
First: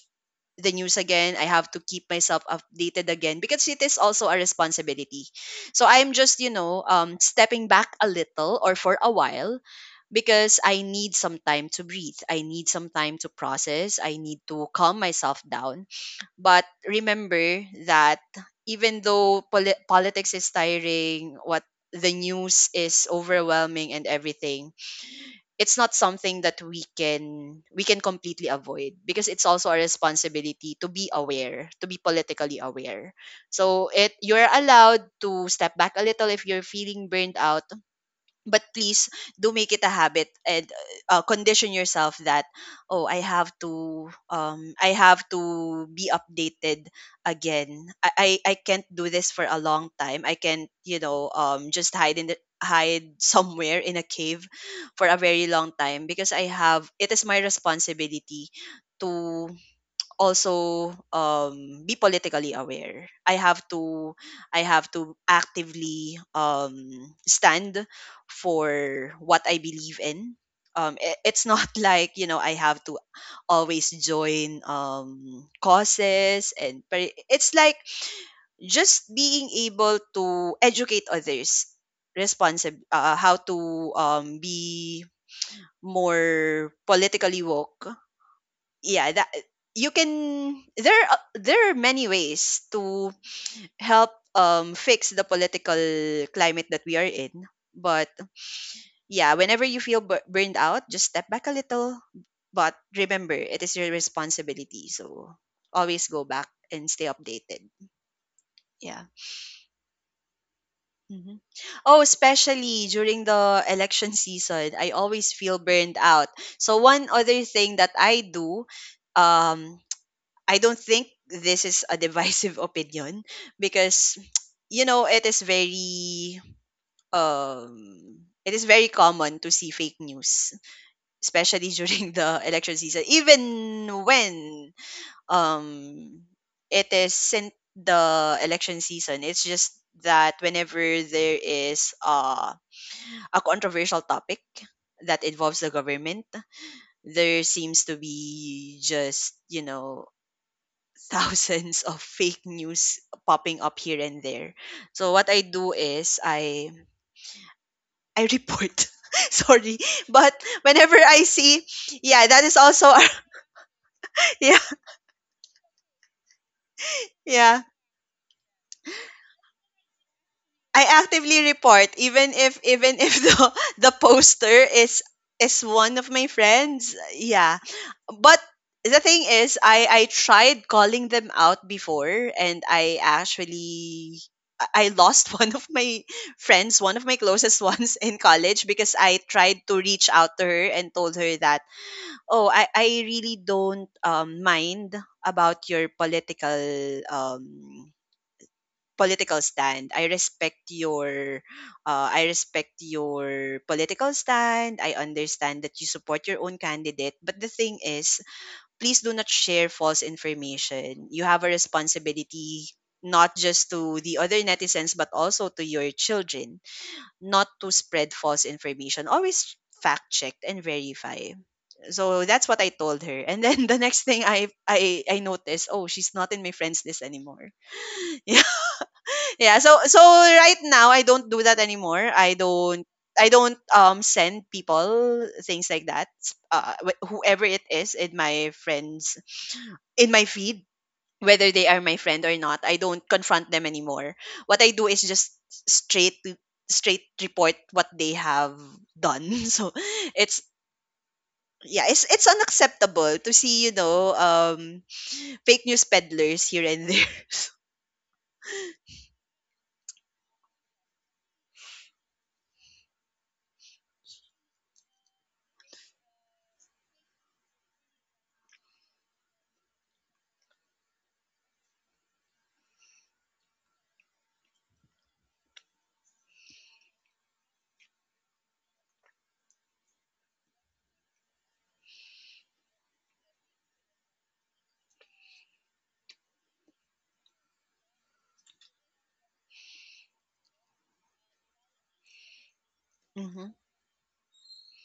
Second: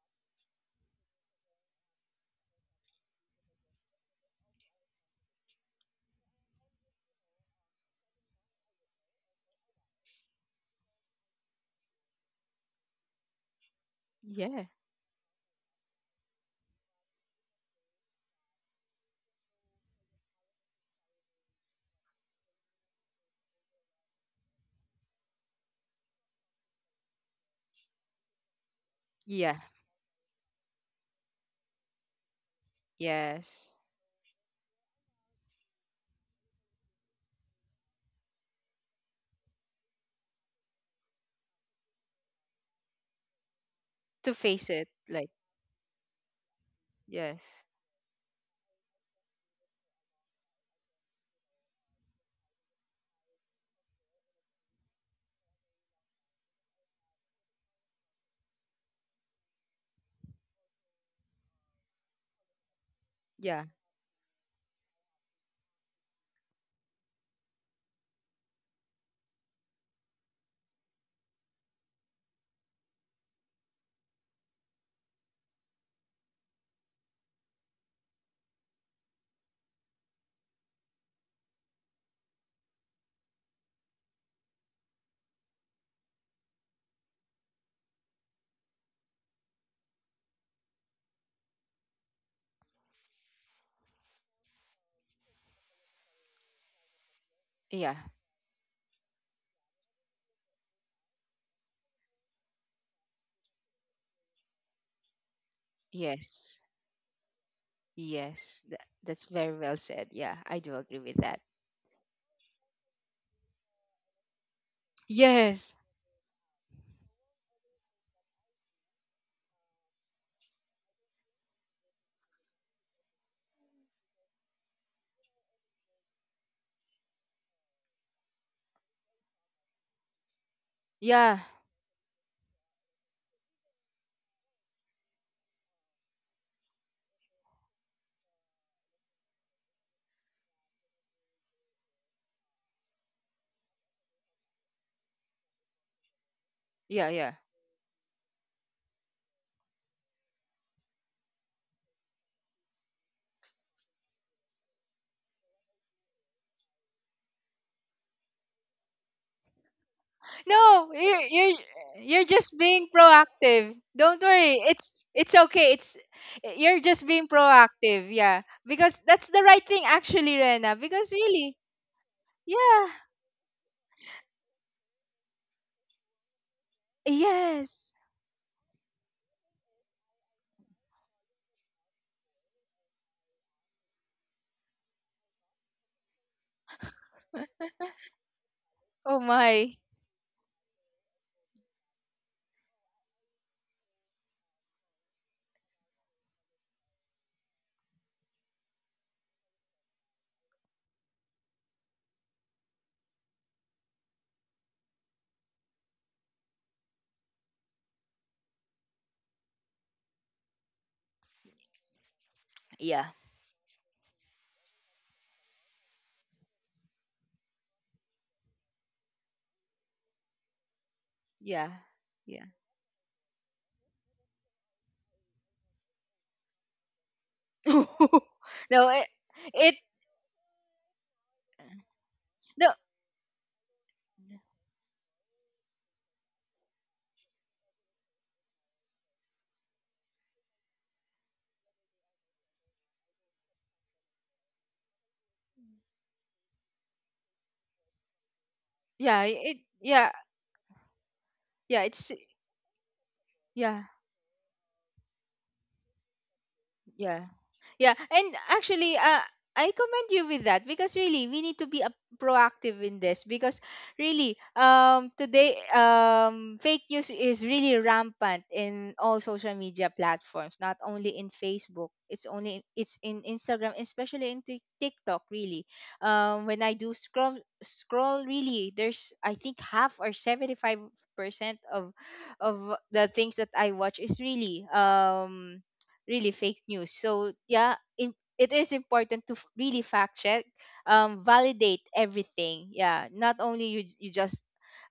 [SPEAKER 1] the news again. I have to keep myself updated again because it is also a responsibility. So I'm just, stepping back a little or for a while, because I need some time to breathe. I need some time to process. I need
[SPEAKER 2] yeah,
[SPEAKER 1] to calm myself down. But remember that even though politics is tiring, what the news is overwhelming and everything, it's not something that we can completely avoid, because it's
[SPEAKER 2] yeah.
[SPEAKER 1] also our responsibility to be aware, to be politically aware.
[SPEAKER 2] Yes.
[SPEAKER 1] So it you're allowed to step back a little if you're feeling burned out, but please do make it a habit, and condition yourself that oh, i have to
[SPEAKER 2] To face
[SPEAKER 1] um
[SPEAKER 2] it,
[SPEAKER 1] i have
[SPEAKER 2] like,
[SPEAKER 1] to be updated
[SPEAKER 2] yes,
[SPEAKER 1] again. I can't do this for a long time. I can't just hide somewhere in a cave for a very long time, because I have it is my responsibility to also be politically aware.
[SPEAKER 2] yeah,
[SPEAKER 1] I have to actively stand for what I believe in. It's not like I have to always join causes, and but it's like just being able to educate others responsible, how to be more politically woke. Yeah, that you can, there are many ways to help fix the political climate that we are in.
[SPEAKER 2] yeah.
[SPEAKER 1] But yeah, whenever you feel burned out, just step back a little, but remember it is your responsibility, so always go back
[SPEAKER 2] Yes,
[SPEAKER 1] and stay updated.
[SPEAKER 2] yes.
[SPEAKER 1] Yeah.
[SPEAKER 2] That's very well said. Yeah, I do agree with
[SPEAKER 1] Mhm.
[SPEAKER 2] that.
[SPEAKER 1] Oh, especially during the election season, I always feel
[SPEAKER 2] Yes.
[SPEAKER 1] burned out. So one other thing that I do, um, I don't think this is a divisive opinion, because you know it is very it is very common to see fake news,
[SPEAKER 2] Yeah.
[SPEAKER 1] especially during the election season. Even when um it isn't the election season, it's just that whenever there is a controversial topic that involves the government,
[SPEAKER 2] Yeah, yeah.
[SPEAKER 1] there seems to be just thousands of fake news popping up here and there. So what I do is I report. Sorry, but
[SPEAKER 2] No,
[SPEAKER 1] whenever I
[SPEAKER 2] you're…
[SPEAKER 1] see,
[SPEAKER 2] You're
[SPEAKER 1] yeah, that
[SPEAKER 2] just
[SPEAKER 1] is
[SPEAKER 2] being
[SPEAKER 1] also,
[SPEAKER 2] proactive. Don't worry.
[SPEAKER 1] yeah,
[SPEAKER 2] It's okay. It's… You're just being
[SPEAKER 1] yeah.
[SPEAKER 2] proactive. Yeah, because that's the right thing actually, Rena.
[SPEAKER 1] I
[SPEAKER 2] Because
[SPEAKER 1] actively
[SPEAKER 2] really,
[SPEAKER 1] report even if
[SPEAKER 2] yeah.
[SPEAKER 1] even if the poster is one of my friends. Yeah.
[SPEAKER 2] Yes.
[SPEAKER 1] But the thing is I tried calling them out before and I actually I lost one of my friends, one of my closest ones in college because
[SPEAKER 2] Oh
[SPEAKER 1] I tried
[SPEAKER 2] my.
[SPEAKER 1] to reach out to her and told her that, "Oh, I really don't mind about your political um political stand. I respect your political stand. I understand that you support your own candidate, but the thing is, please do not share false information. You have a responsibility
[SPEAKER 2] Yeah,
[SPEAKER 1] not just to the other netizens but also to your children not to spread false information. Always fact check and verify.
[SPEAKER 2] yeah,
[SPEAKER 1] So
[SPEAKER 2] yeah.
[SPEAKER 1] that's what I told her. And then the next thing I noticed, oh, she's not in my friends list anymore.
[SPEAKER 2] no, it,
[SPEAKER 1] Yeah,
[SPEAKER 2] it
[SPEAKER 1] so right now I don't do that anymore.
[SPEAKER 2] No,
[SPEAKER 1] I don't send people things like that. Whoever it is in my friends in my feed, whether they are my friend or not, I don't confront them anymore. What I do is just straight straight report what they have
[SPEAKER 2] yeah,
[SPEAKER 1] done.
[SPEAKER 2] it,
[SPEAKER 1] So
[SPEAKER 2] yeah,
[SPEAKER 1] it's
[SPEAKER 2] yeah,
[SPEAKER 1] yeah, it's
[SPEAKER 2] it's,
[SPEAKER 1] it's unacceptable to see you
[SPEAKER 2] yeah.
[SPEAKER 1] know um Fake news peddlers here and there.
[SPEAKER 2] Yeah. Yeah. And actually, I commend you with that, because really we need to be, proactive in this. Because really, today, fake news is really rampant in all social media platforms, not only in Facebook, it's only, it's in Instagram, especially in TikTok. Really, when I do scroll, really there's, I think half or 75% of the things that I watch is really, really fake news. So yeah, in, it is important to really fact check, validate everything. Yeah, not
[SPEAKER 1] hmm
[SPEAKER 2] only you, just,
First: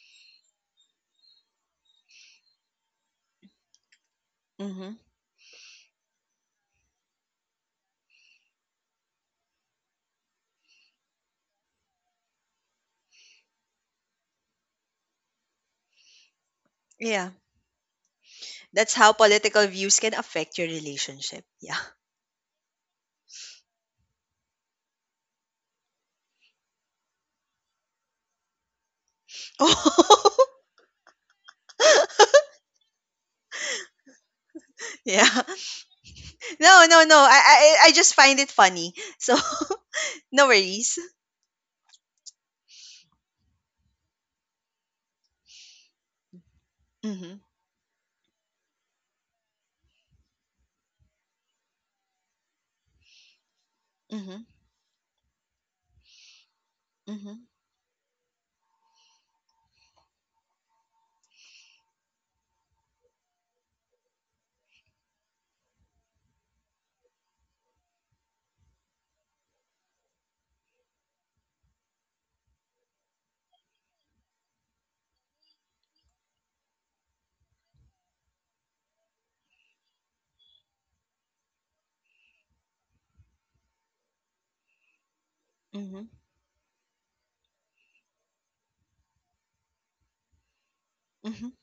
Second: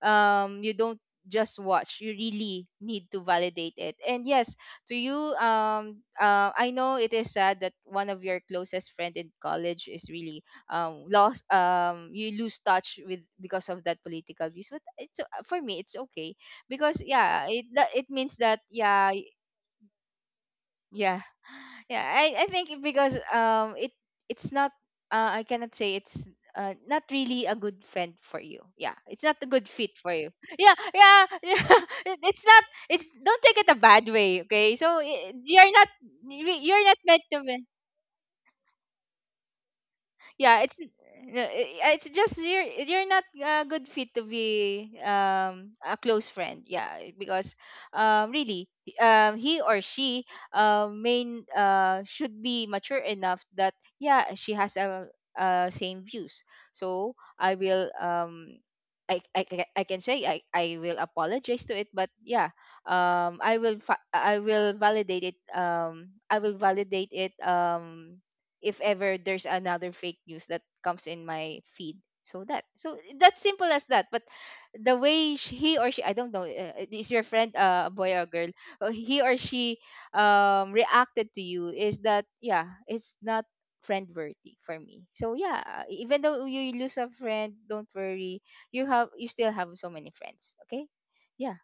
[SPEAKER 2] you don't just watch, you really need to validate it. And yes,
[SPEAKER 1] hmm
[SPEAKER 2] to you, I know it is sad that one of your closest friend in college is really, lost, you lose touch with, because of that political views. But it's, for me, it's okay. Because yeah, it, that, it means that,
[SPEAKER 1] That's
[SPEAKER 2] yeah.
[SPEAKER 1] how political views can affect your
[SPEAKER 2] Yeah.
[SPEAKER 1] relationship. Yeah.
[SPEAKER 2] Yeah, I think it, because it, it's not, I cannot say it's, not really a good friend for you. Yeah, it's not a good fit for you.
[SPEAKER 1] Oh,
[SPEAKER 2] Yeah, yeah, yeah. It, it's not. It's, don't take it a bad way. Okay, so,
[SPEAKER 1] yeah.
[SPEAKER 2] you're not,
[SPEAKER 1] No,
[SPEAKER 2] you're not
[SPEAKER 1] no, no.
[SPEAKER 2] meant
[SPEAKER 1] I,
[SPEAKER 2] to…
[SPEAKER 1] I, I just find it funny. So no
[SPEAKER 2] Yeah, it's
[SPEAKER 1] worries.
[SPEAKER 2] no, eh, yeah, it's just, you're not a good fit to be, a close friend. Yeah,
[SPEAKER 1] Mhm.
[SPEAKER 2] because really, he or she, main should be mature enough that, yeah,
[SPEAKER 1] Mhm.
[SPEAKER 2] she has a, same views. So
[SPEAKER 1] Mhm.
[SPEAKER 2] I will, I can say, I will apologize to it. But yeah, I will I will validate it, I will validate it, if ever there's another fake news that comes in my feed. So that, so that's simple as that. But the way sh he or she, I don't know, is your friend, a boy or a girl, he or she, reacted to you is that, yeah, it's not friend worthy for me. So yeah,
[SPEAKER 1] Mhm.
[SPEAKER 2] even though you lose a friend, don't worry, you have, you still have so many friends. Okay,
[SPEAKER 1] Mhm.
[SPEAKER 2] yeah,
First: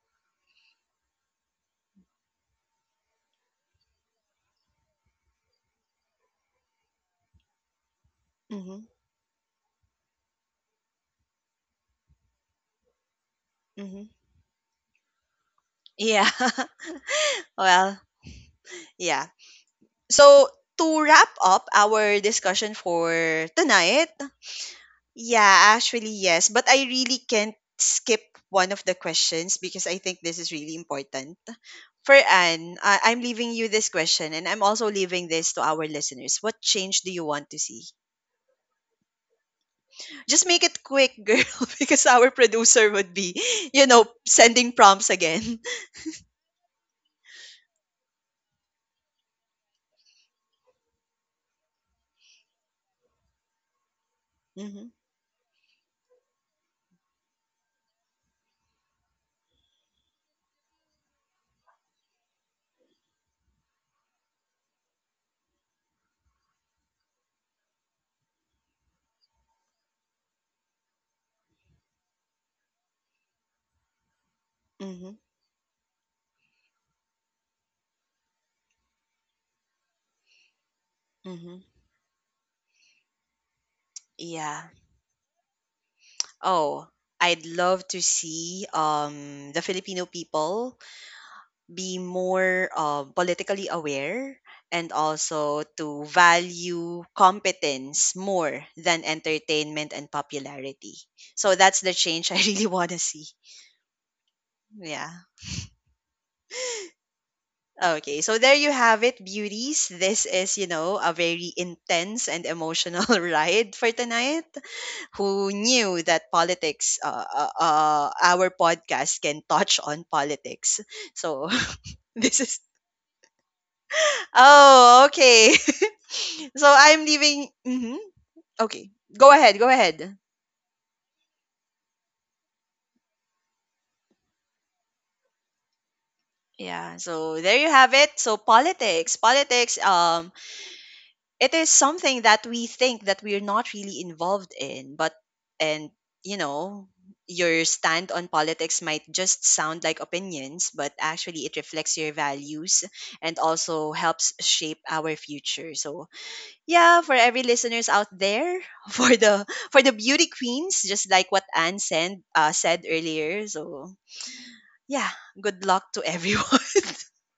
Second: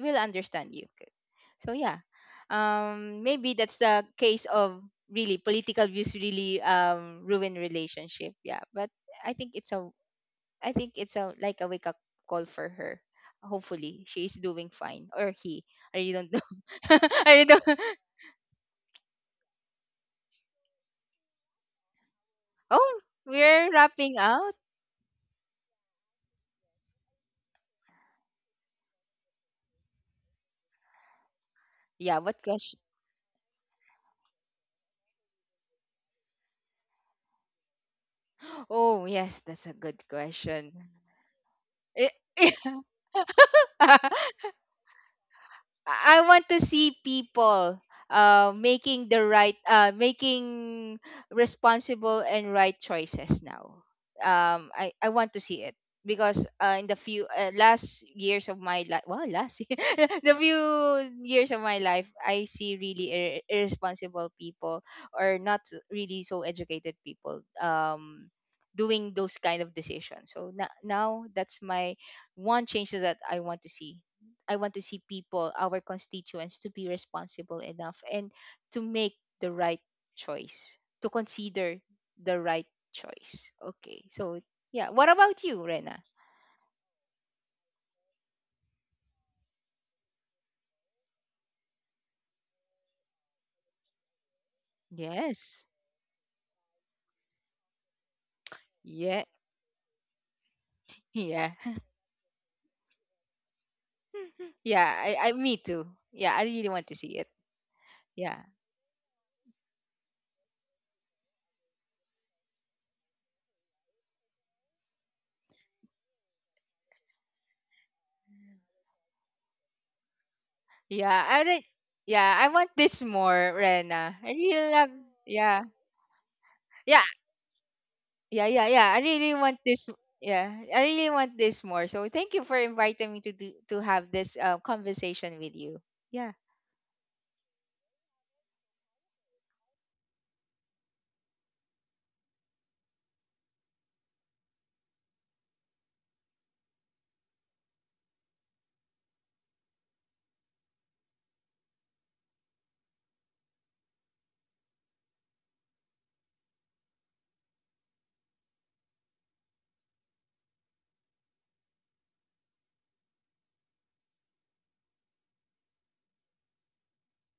[SPEAKER 2] will understand you. So yeah, maybe that's the case of really political views really, ruin relationship. Yeah,
[SPEAKER 1] Mhm.
[SPEAKER 2] but I think it's a, I think it's a, like, a wake up call for her. Hopefully
[SPEAKER 1] Mhm.
[SPEAKER 2] she is doing fine, or he. I really
[SPEAKER 1] Yeah.
[SPEAKER 2] don't know. I really don't.
[SPEAKER 1] Well, yeah. So to wrap up our discussion
[SPEAKER 2] Oh,
[SPEAKER 1] for
[SPEAKER 2] we're
[SPEAKER 1] tonight,
[SPEAKER 2] wrapping out.
[SPEAKER 1] yeah, actually yes, but I really can't skip one of the questions because I think this is really important. For
[SPEAKER 2] Yeah, what
[SPEAKER 1] Anne,
[SPEAKER 2] question?
[SPEAKER 1] I'm leaving you this question and I'm also leaving this to our listeners. What change do you want to see?
[SPEAKER 2] Oh yes, that's a good
[SPEAKER 1] Just make
[SPEAKER 2] question.
[SPEAKER 1] it quick, girl, because
[SPEAKER 2] Eh.
[SPEAKER 1] our producer would be, you know, sending prompts again.
[SPEAKER 2] I want to see people, making the right, making responsible and right choices now.
[SPEAKER 1] Mm-hmm,
[SPEAKER 2] I want to see it, because, in the few, last years of my life, well, last year, the few years of my life, I see really irresponsible people, or not really so educated people, doing those kind of decisions. So, now that's my one change that I want to see. I want to see
[SPEAKER 1] mm-hmm,
[SPEAKER 2] people, our constituents, to be responsible enough and to make the right choice, to
[SPEAKER 1] mm-hmm.
[SPEAKER 2] consider the right choice. Okay, so,
[SPEAKER 1] Yeah.
[SPEAKER 2] yeah. What about you, Rena?
[SPEAKER 1] Oh, I'd love to see the Filipino people be more politically aware and
[SPEAKER 2] Yes.
[SPEAKER 1] also to value competence more than
[SPEAKER 2] Yeah.
[SPEAKER 1] entertainment and popularity.
[SPEAKER 2] Yeah.
[SPEAKER 1] So that's the change I really want to see.
[SPEAKER 2] yeah.
[SPEAKER 1] Yeah.
[SPEAKER 2] I, me too. Yeah, I really want to see it.
[SPEAKER 1] Okay. So
[SPEAKER 2] Yeah.
[SPEAKER 1] there you have it, beauties. This is, you know, a very intense and emotional ride for tonight. Who knew that politics, our podcast can touch on politics?
[SPEAKER 2] Yeah,
[SPEAKER 1] So
[SPEAKER 2] yeah,
[SPEAKER 1] this
[SPEAKER 2] I
[SPEAKER 1] is,
[SPEAKER 2] want this more, Rena. I really love,
[SPEAKER 1] oh, okay.
[SPEAKER 2] yeah.
[SPEAKER 1] So
[SPEAKER 2] Yeah.
[SPEAKER 1] I'm leaving. Hmm
[SPEAKER 2] Yeah, yeah, yeah.
[SPEAKER 1] Okay,
[SPEAKER 2] I
[SPEAKER 1] go
[SPEAKER 2] really want
[SPEAKER 1] ahead, go
[SPEAKER 2] this.
[SPEAKER 1] ahead.
[SPEAKER 2] Yeah, I really want this more. So thank you for inviting me to do, to have this, conversation with you. Yeah,
[SPEAKER 1] Yeah, so there you have it. So politics, it is something that we think that we're not really involved in, but and you know, your stand on politics might just sound like opinions, but actually it reflects your values and also helps shape our future. So yeah, for every listeners out there, for the for the beauty queens, just like what Anne said earlier. So yeah, good luck to everyone.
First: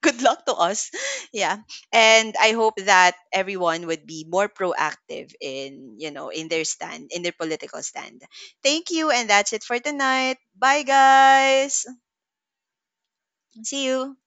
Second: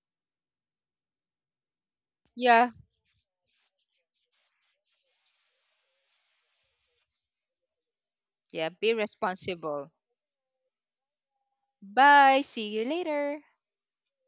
[SPEAKER 1] Good luck to us. Yeah, and I
[SPEAKER 2] yeah,
[SPEAKER 1] hope that everyone would be more proactive in in their stand in their political stand.
[SPEAKER 2] yeah.
[SPEAKER 1] Thank
[SPEAKER 2] Be
[SPEAKER 1] you, and that's it for
[SPEAKER 2] responsible.
[SPEAKER 1] tonight. Bye, guys.
[SPEAKER 2] Bye. See you later.
[SPEAKER 1] See you.